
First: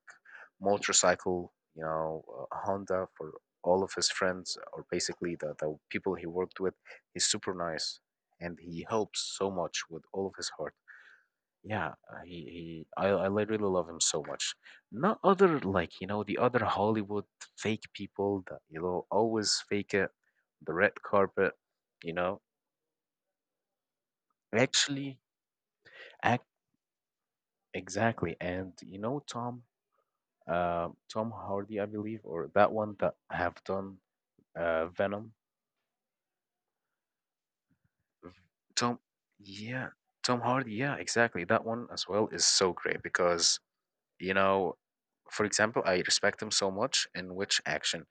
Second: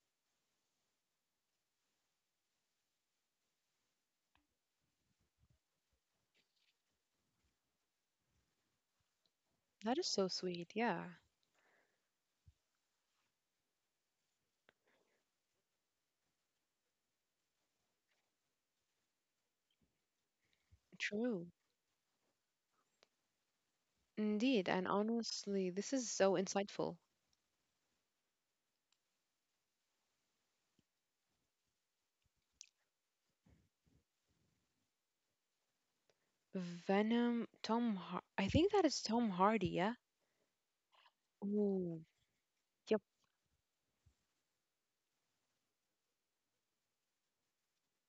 A: motorcycle, Honda, for all of his friends, or basically the people he worked with. He's super nice, and he helps so much
B: That
A: with
B: is
A: all
B: so
A: of his
B: sweet.
A: heart.
B: Yeah,
A: Yeah. He he. I literally love him so much. Not other, like, the other Hollywood fake people that always fake it, the red
B: true.
A: carpet. You know,
B: Indeed, and
A: actually,
B: honestly, this is so
A: act,
B: insightful.
A: exactly. And you know Tom, Tom Hardy, I believe, or that one that have done Venom.
B: Venom, Tom.
A: V-
B: I think that
A: Tom,
B: is Tom Hardy.
A: yeah,
B: Yeah.
A: Tom Hardy, yeah, exactly. That one
B: Oh,
A: as well is so great
B: yep.
A: because, you know, for example, I respect him so much, in which action,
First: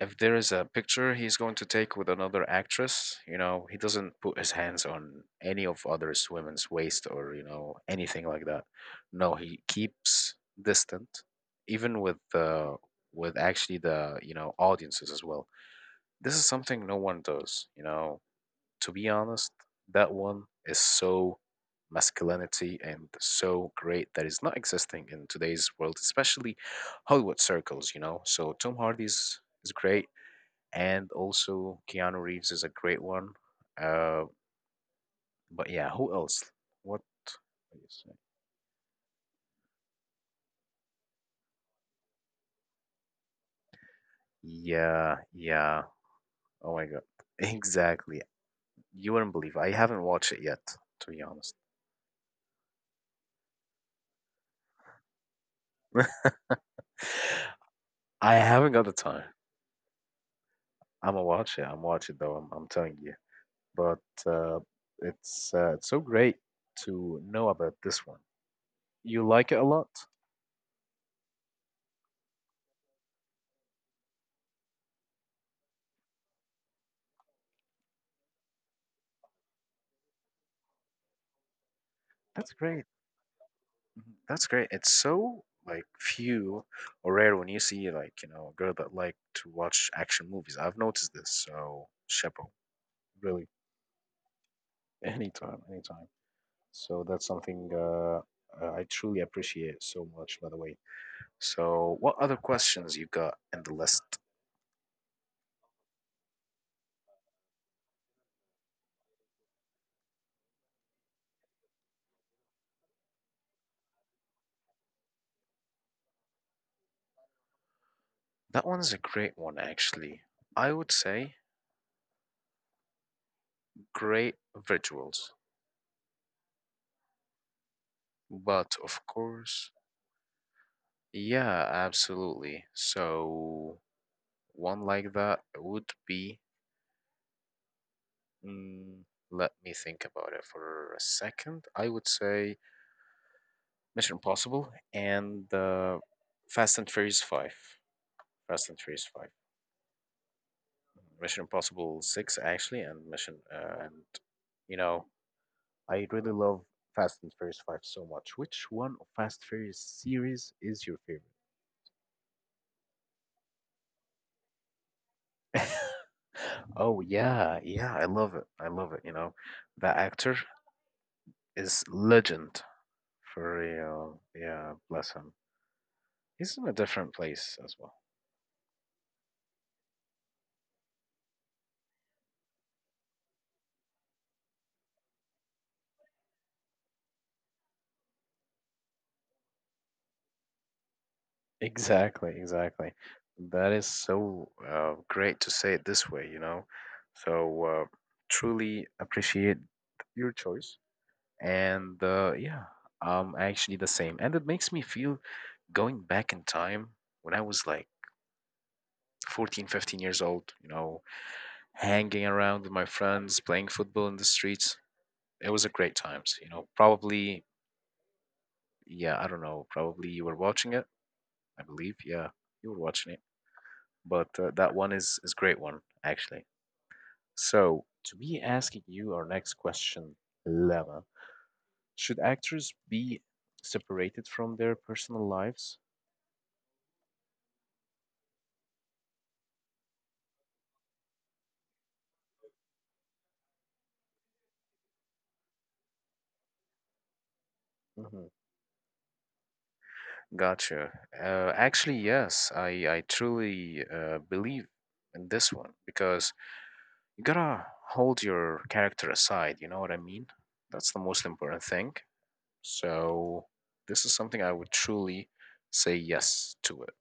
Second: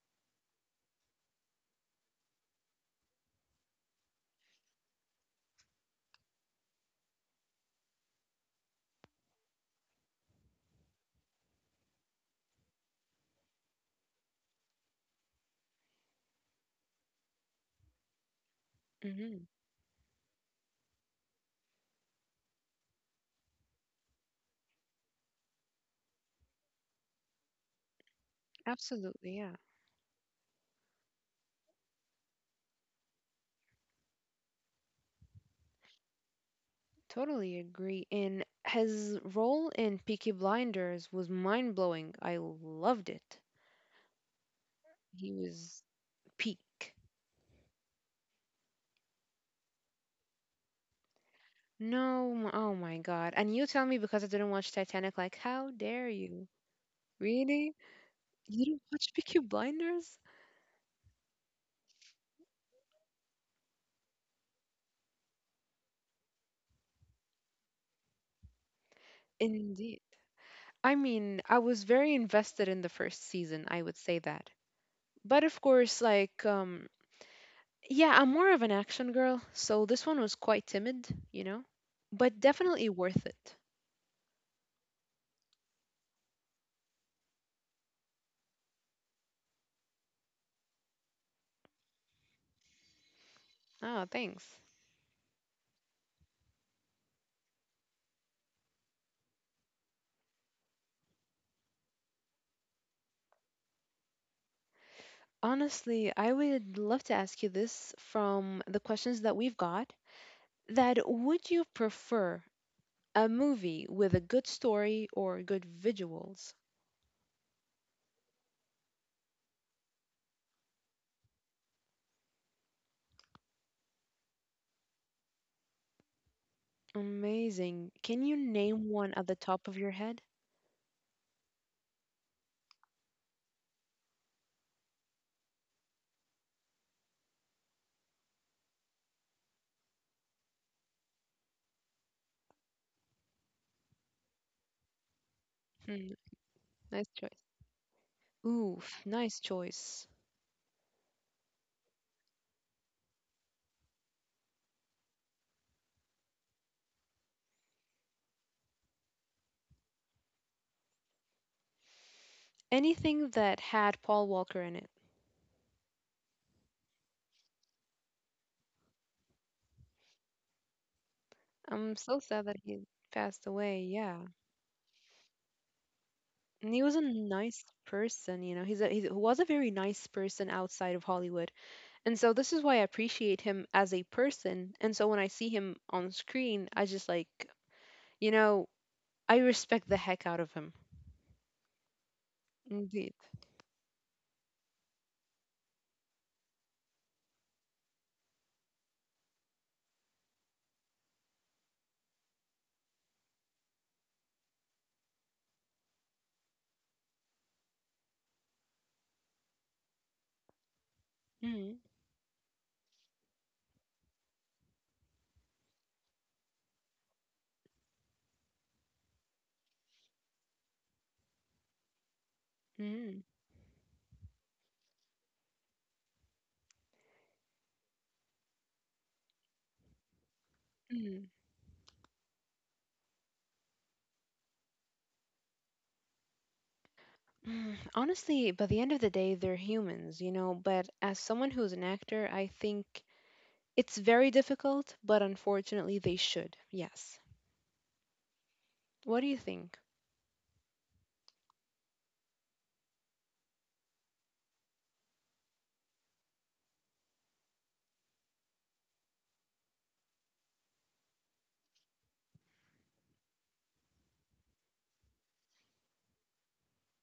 A: if there is a picture he's going to take with another actress, he doesn't put his hands on any of others women's waist or, anything like that. No, he keeps distant, even with, actually, the, audiences as well. This is something no one does. To be
B: Hmm.
A: honest, that one is so masculinity and so great that is not existing in today's world, especially Hollywood circles, you know. So Tom
B: Absolutely.
A: Hardy's
B: Yeah.
A: is great, and also Keanu Reeves is a great one. Uh, but yeah, who else? What?
B: Totally
A: What you
B: agree.
A: say?
B: And his role in Peaky Blinders was mind blowing. I loved it.
A: Yeah,
B: He was
A: yeah. Oh my
B: peak.
A: God, exactly. You wouldn't believe it. I haven't watched it yet, to be honest.
B: No, oh my God. And you tell me because I didn't watch Titanic, like, how dare you? Really?
A: I
B: You
A: haven't
B: didn't
A: got the
B: watch
A: time.
B: Peaky Blinders?
A: I'm gonna watch it. I'm watching though. I'm telling you. But uh, it's so great to know about this one. You like it a lot?
B: Indeed. I mean, I was very invested in the first season, I would say that. But of course, like, yeah, I'm more of an action girl, so this one was quite timid, you know? But
A: That's great.
B: definitely worth it.
A: Mhm. That's great. It's so, like, few or rare when you see, like, a girl that like to watch action movies. I've noticed this, so chapeau, really.
B: Oh, thanks.
A: Anytime, anytime. So that's something I truly appreciate so much, by the way. So what other questions you got in the list?
B: Honestly, I would love to ask you this from the questions that we've got. That would you prefer a movie with a good story or good visuals?
A: That one is a great one, actually. I would say great visuals.
B: Amazing. Can you
A: But
B: name
A: of
B: one at the top
A: course,
B: of your head?
A: yeah, absolutely. So, one like that would be, mm, let me think about it for a second. I would say Mission Impossible and
B: Hmm,
A: Fast and
B: nice choice.
A: Furious 5.
B: Ooh,
A: Fast and Furious 5.
B: nice choice.
A: Mission Impossible 6, actually, and, you know, I really love Fast and Furious 5 so much. Which one of Fast Furious series is your favorite?
B: Anything that had Paul Walker in it.
A: Oh yeah, yeah, I love it. I love it. That actor
B: I'm
A: is
B: so sad that
A: legend
B: he passed
A: for
B: away. Yeah.
A: real. Yeah, bless him. He's in
B: And
A: a
B: he was a
A: different place
B: nice
A: as well.
B: person, you know. He was a very nice person outside of Hollywood. And so this is why I appreciate him as a person. And so when I see him on screen, I just like, you know, I respect the heck out of him.
A: Exactly, exactly.
B: Indeed.
A: That is so great to say it this way, you know. So truly appreciate your choice. And yeah, actually the same. And it makes me feel going back in time when I was, like, 14, 15 years old, you know,
B: Mm,
A: hanging around with my friends, playing football in the streets. It was a great times, you know. Probably, yeah, I don't know, probably you were watching it, I believe. Yeah, you were watching it.
B: mm,
A: But that one is great one, actually. So, to be asking you our next question, Lama,
B: mm.
A: should actors be separated from their personal lives?
B: Mm, honestly, by the end of the day, they're humans, you know. But as someone who's an actor, I think it's very difficult, but unfortunately, they should. Yes.
A: Mm-hmm.
B: What do you think?
A: Gotcha. Actually, yes, I truly believe in this one, because you gotta hold your character aside. You know what I mean? That's the most important thing. So this is something I would truly say yes to it.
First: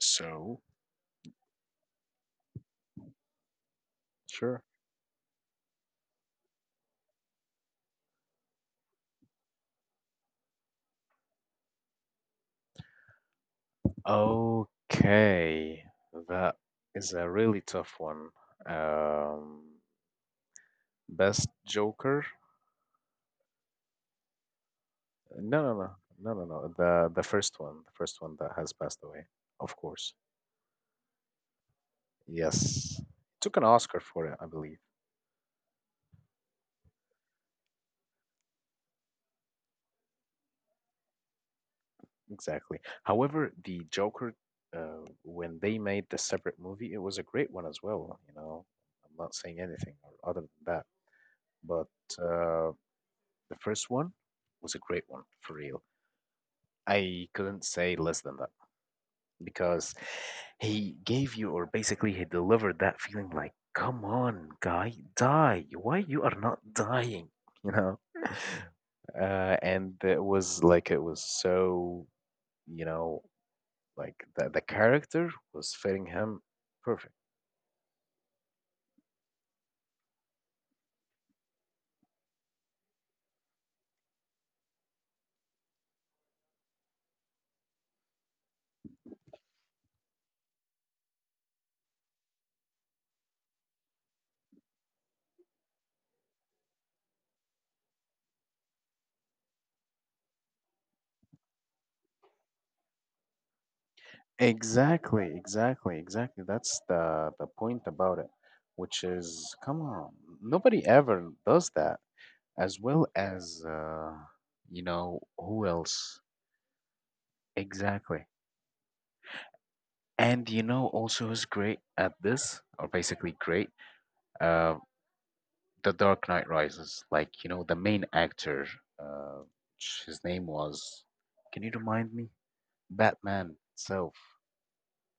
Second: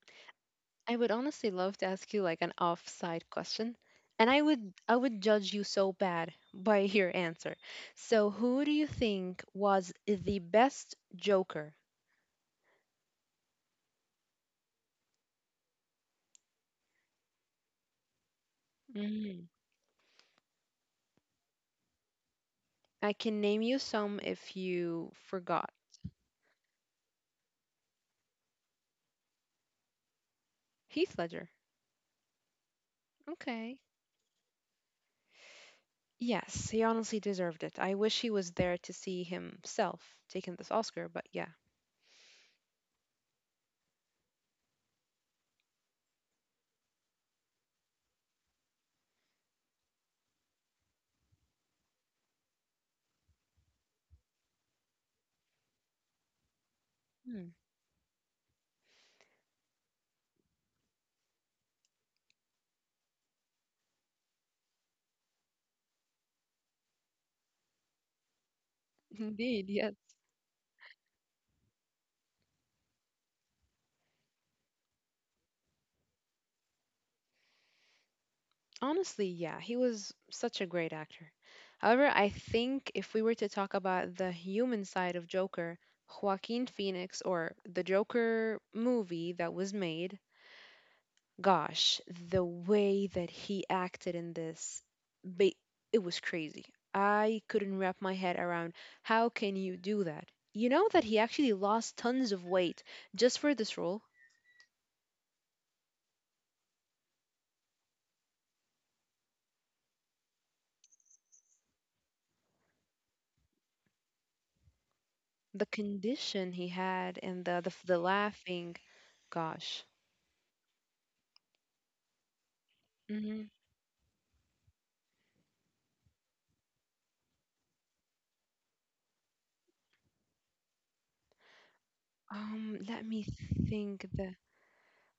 A: So
B: I would honestly love to ask you like an offside question, and I
A: sure.
B: would I would judge you so bad by your answer. So, who do you think was the best Joker?
A: Okay, that is a really tough one.
B: Mm.
A: Um, best Joker?
B: I can name you some if you
A: No,
B: forgot.
A: no, no, no, no, no. The first one that has passed away, of course.
B: Heath Ledger.
A: Yes, took an
B: Okay.
A: Oscar for it, I believe.
B: Yes, he honestly deserved it. I wish he was there to see himself taking this Oscar, but yeah.
A: Exactly. However, the Joker, when they made the separate movie, it was a great one as well. You know, I'm not saying anything or other than that, but the first one was a great one for real. I
B: Hmm.
A: couldn't say less than that. Because he gave you, or basically he delivered that feeling, like, come on, guy, die, why you are not dying, you know
B: Indeed, yes.
A: and it was so, you know like, the character was fitting him perfect.
B: Honestly, yeah, he was such a great actor. However, I think if we were to talk about the human side of Joker, Joaquin Phoenix or the Joker movie that was made, gosh, the way that he acted in this, ba- it was crazy. I couldn't wrap my head around how can you do that? You know that he actually lost tons of weight just for this role.
A: Exactly, exactly, exactly. That's the point about it, which is, come on, nobody ever does that. As well as,
B: The
A: who else?
B: condition he had and the
A: Exactly.
B: laughing, gosh.
A: And you know, also who's great at this, or basically great, uh, The Dark Knight Rises. Like, you know, the main actor, uh, his name was, can you remind me?
B: Let me
A: Batman
B: think.
A: itself.
B: The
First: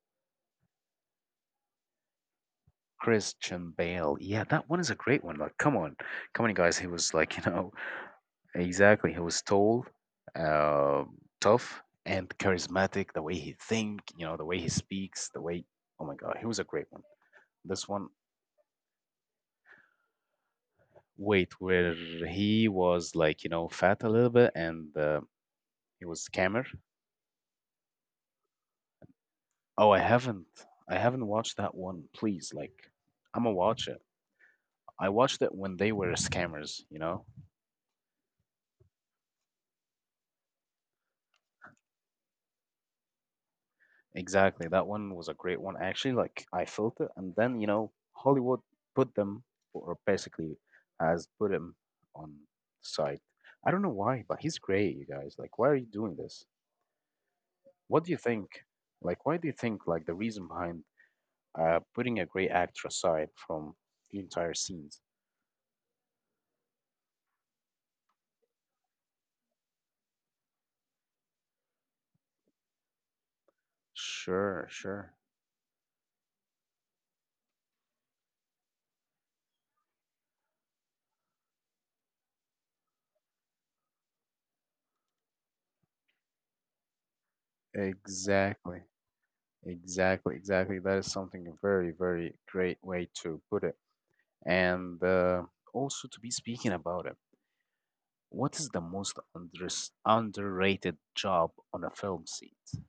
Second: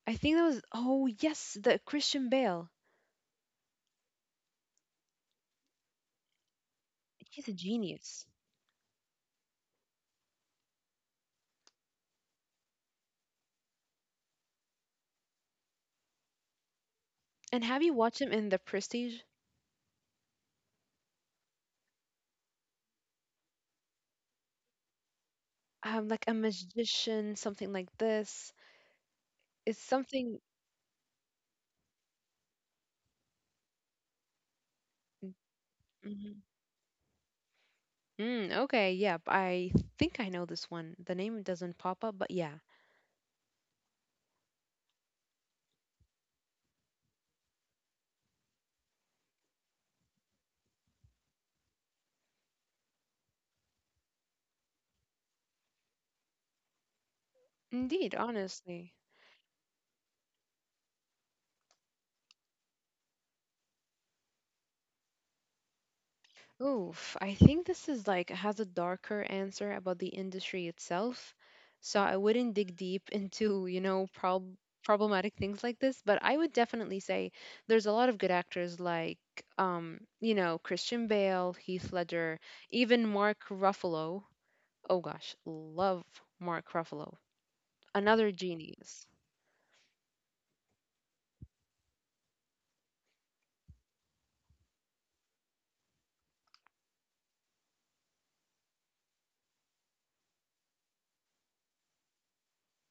B: I think that was oh yes, the Christian Bale.
A: Christian Bale. Yeah, that one is a great one. Like, come on, come on, you guys. He was like,
B: He's a genius.
A: exactly. He was tall, uh, tough, and charismatic. The way he think, the way he speaks, the way. Oh my God, he was a great one.
B: And have
A: This
B: you
A: one,
B: watched him in The Prestige?
A: wait, where he was, like, fat a little bit, and he was
B: Like a
A: scammer.
B: magician, something like this. It's
A: Oh,
B: something.
A: I haven't watched that one. Please, like, I'm gonna watch it. I watched it when they were
B: Mhm.
A: scammers.
B: Mm, okay, yeah, I think I know this one. The name doesn't pop up, but yeah,
A: Exactly. That one was a great one. Actually, like, I felt it, and then Hollywood put them, or basically has put him on side. I don't know why, but he's great, you guys. Like, why are you doing this? What do
B: indeed,
A: you think?
B: honestly.
A: Like, why do you think, like, the reason behind putting a great actor aside from the entire scenes?
B: Oof, I think this is like has a darker answer about the industry itself. So I wouldn't dig deep into, you know,
A: Sure, sure.
B: problematic things like this, but I would definitely say there's a lot of good actors like you know, Christian Bale, Heath Ledger, even Mark Ruffalo. Oh gosh, love Mark Ruffalo. Another
A: Exactly.
B: genius.
A: Exactly. Exactly. That is something a very, very great way to put it. And also to be speaking about it. What is the most underrated job on a film set?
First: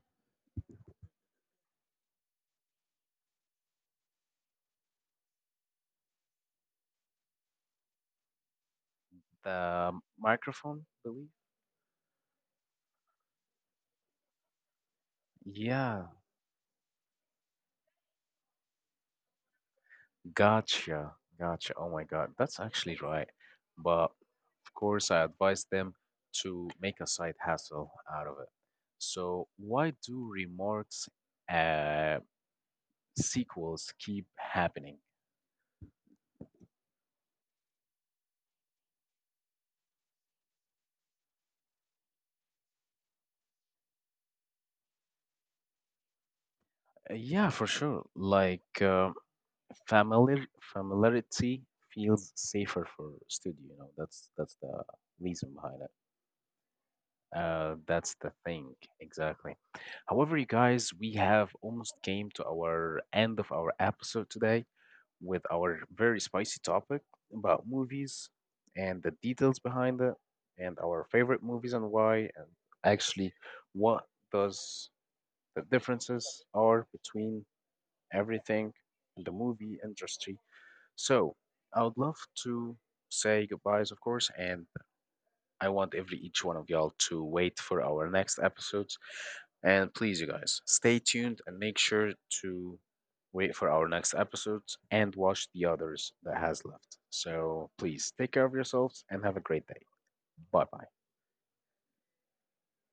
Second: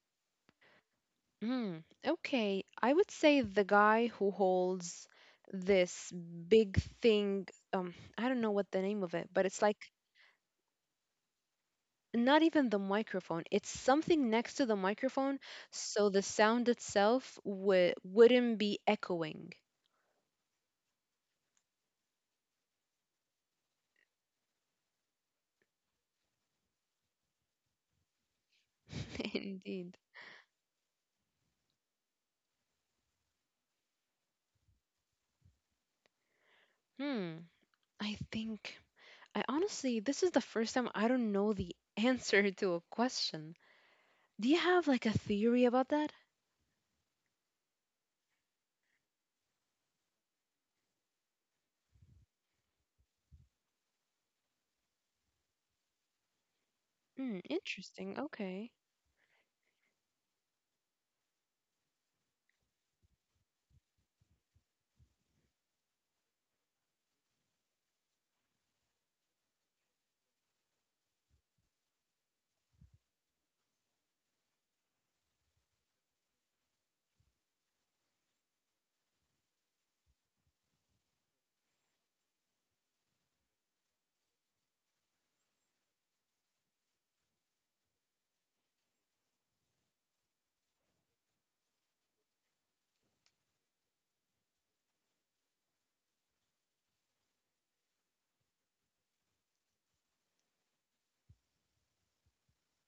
B: Mm, okay. I would say the guy who holds this big thing, I don't know what the name of it, but it's like
A: The microphone, believe?
B: not even the microphone. It's something next to the microphone,
A: Yeah,
B: so the sound itself w wouldn't be echoing.
A: gotcha, gotcha. Oh my God, that's actually right. But of course, I advise them to make a side hustle out of it. So why
B: Indeed.
A: do remote uh, sequels keep happening.
B: Hmm. I think I honestly, this is the first time I don't know the answer to a question. Do you have like a theory about that?
A: Yeah, for sure. Like, familiarity feels safer for studio. You know, that's the reason behind it.
B: Hmm,
A: That's
B: interesting.
A: the
B: Okay.
A: thing, exactly. However, you guys, we have almost came to our end of our episode today, with our very spicy topic about movies and the details behind it and our favorite movies and why and actually what does the differences are between everything in the movie industry. So I would love to say goodbyes, of course, and I want every each one of y'all to wait for our next episodes. And please, you guys, stay tuned and make sure to wait for our next episodes and watch the others that has left. So please take care of yourselves and have a great day. Bye bye.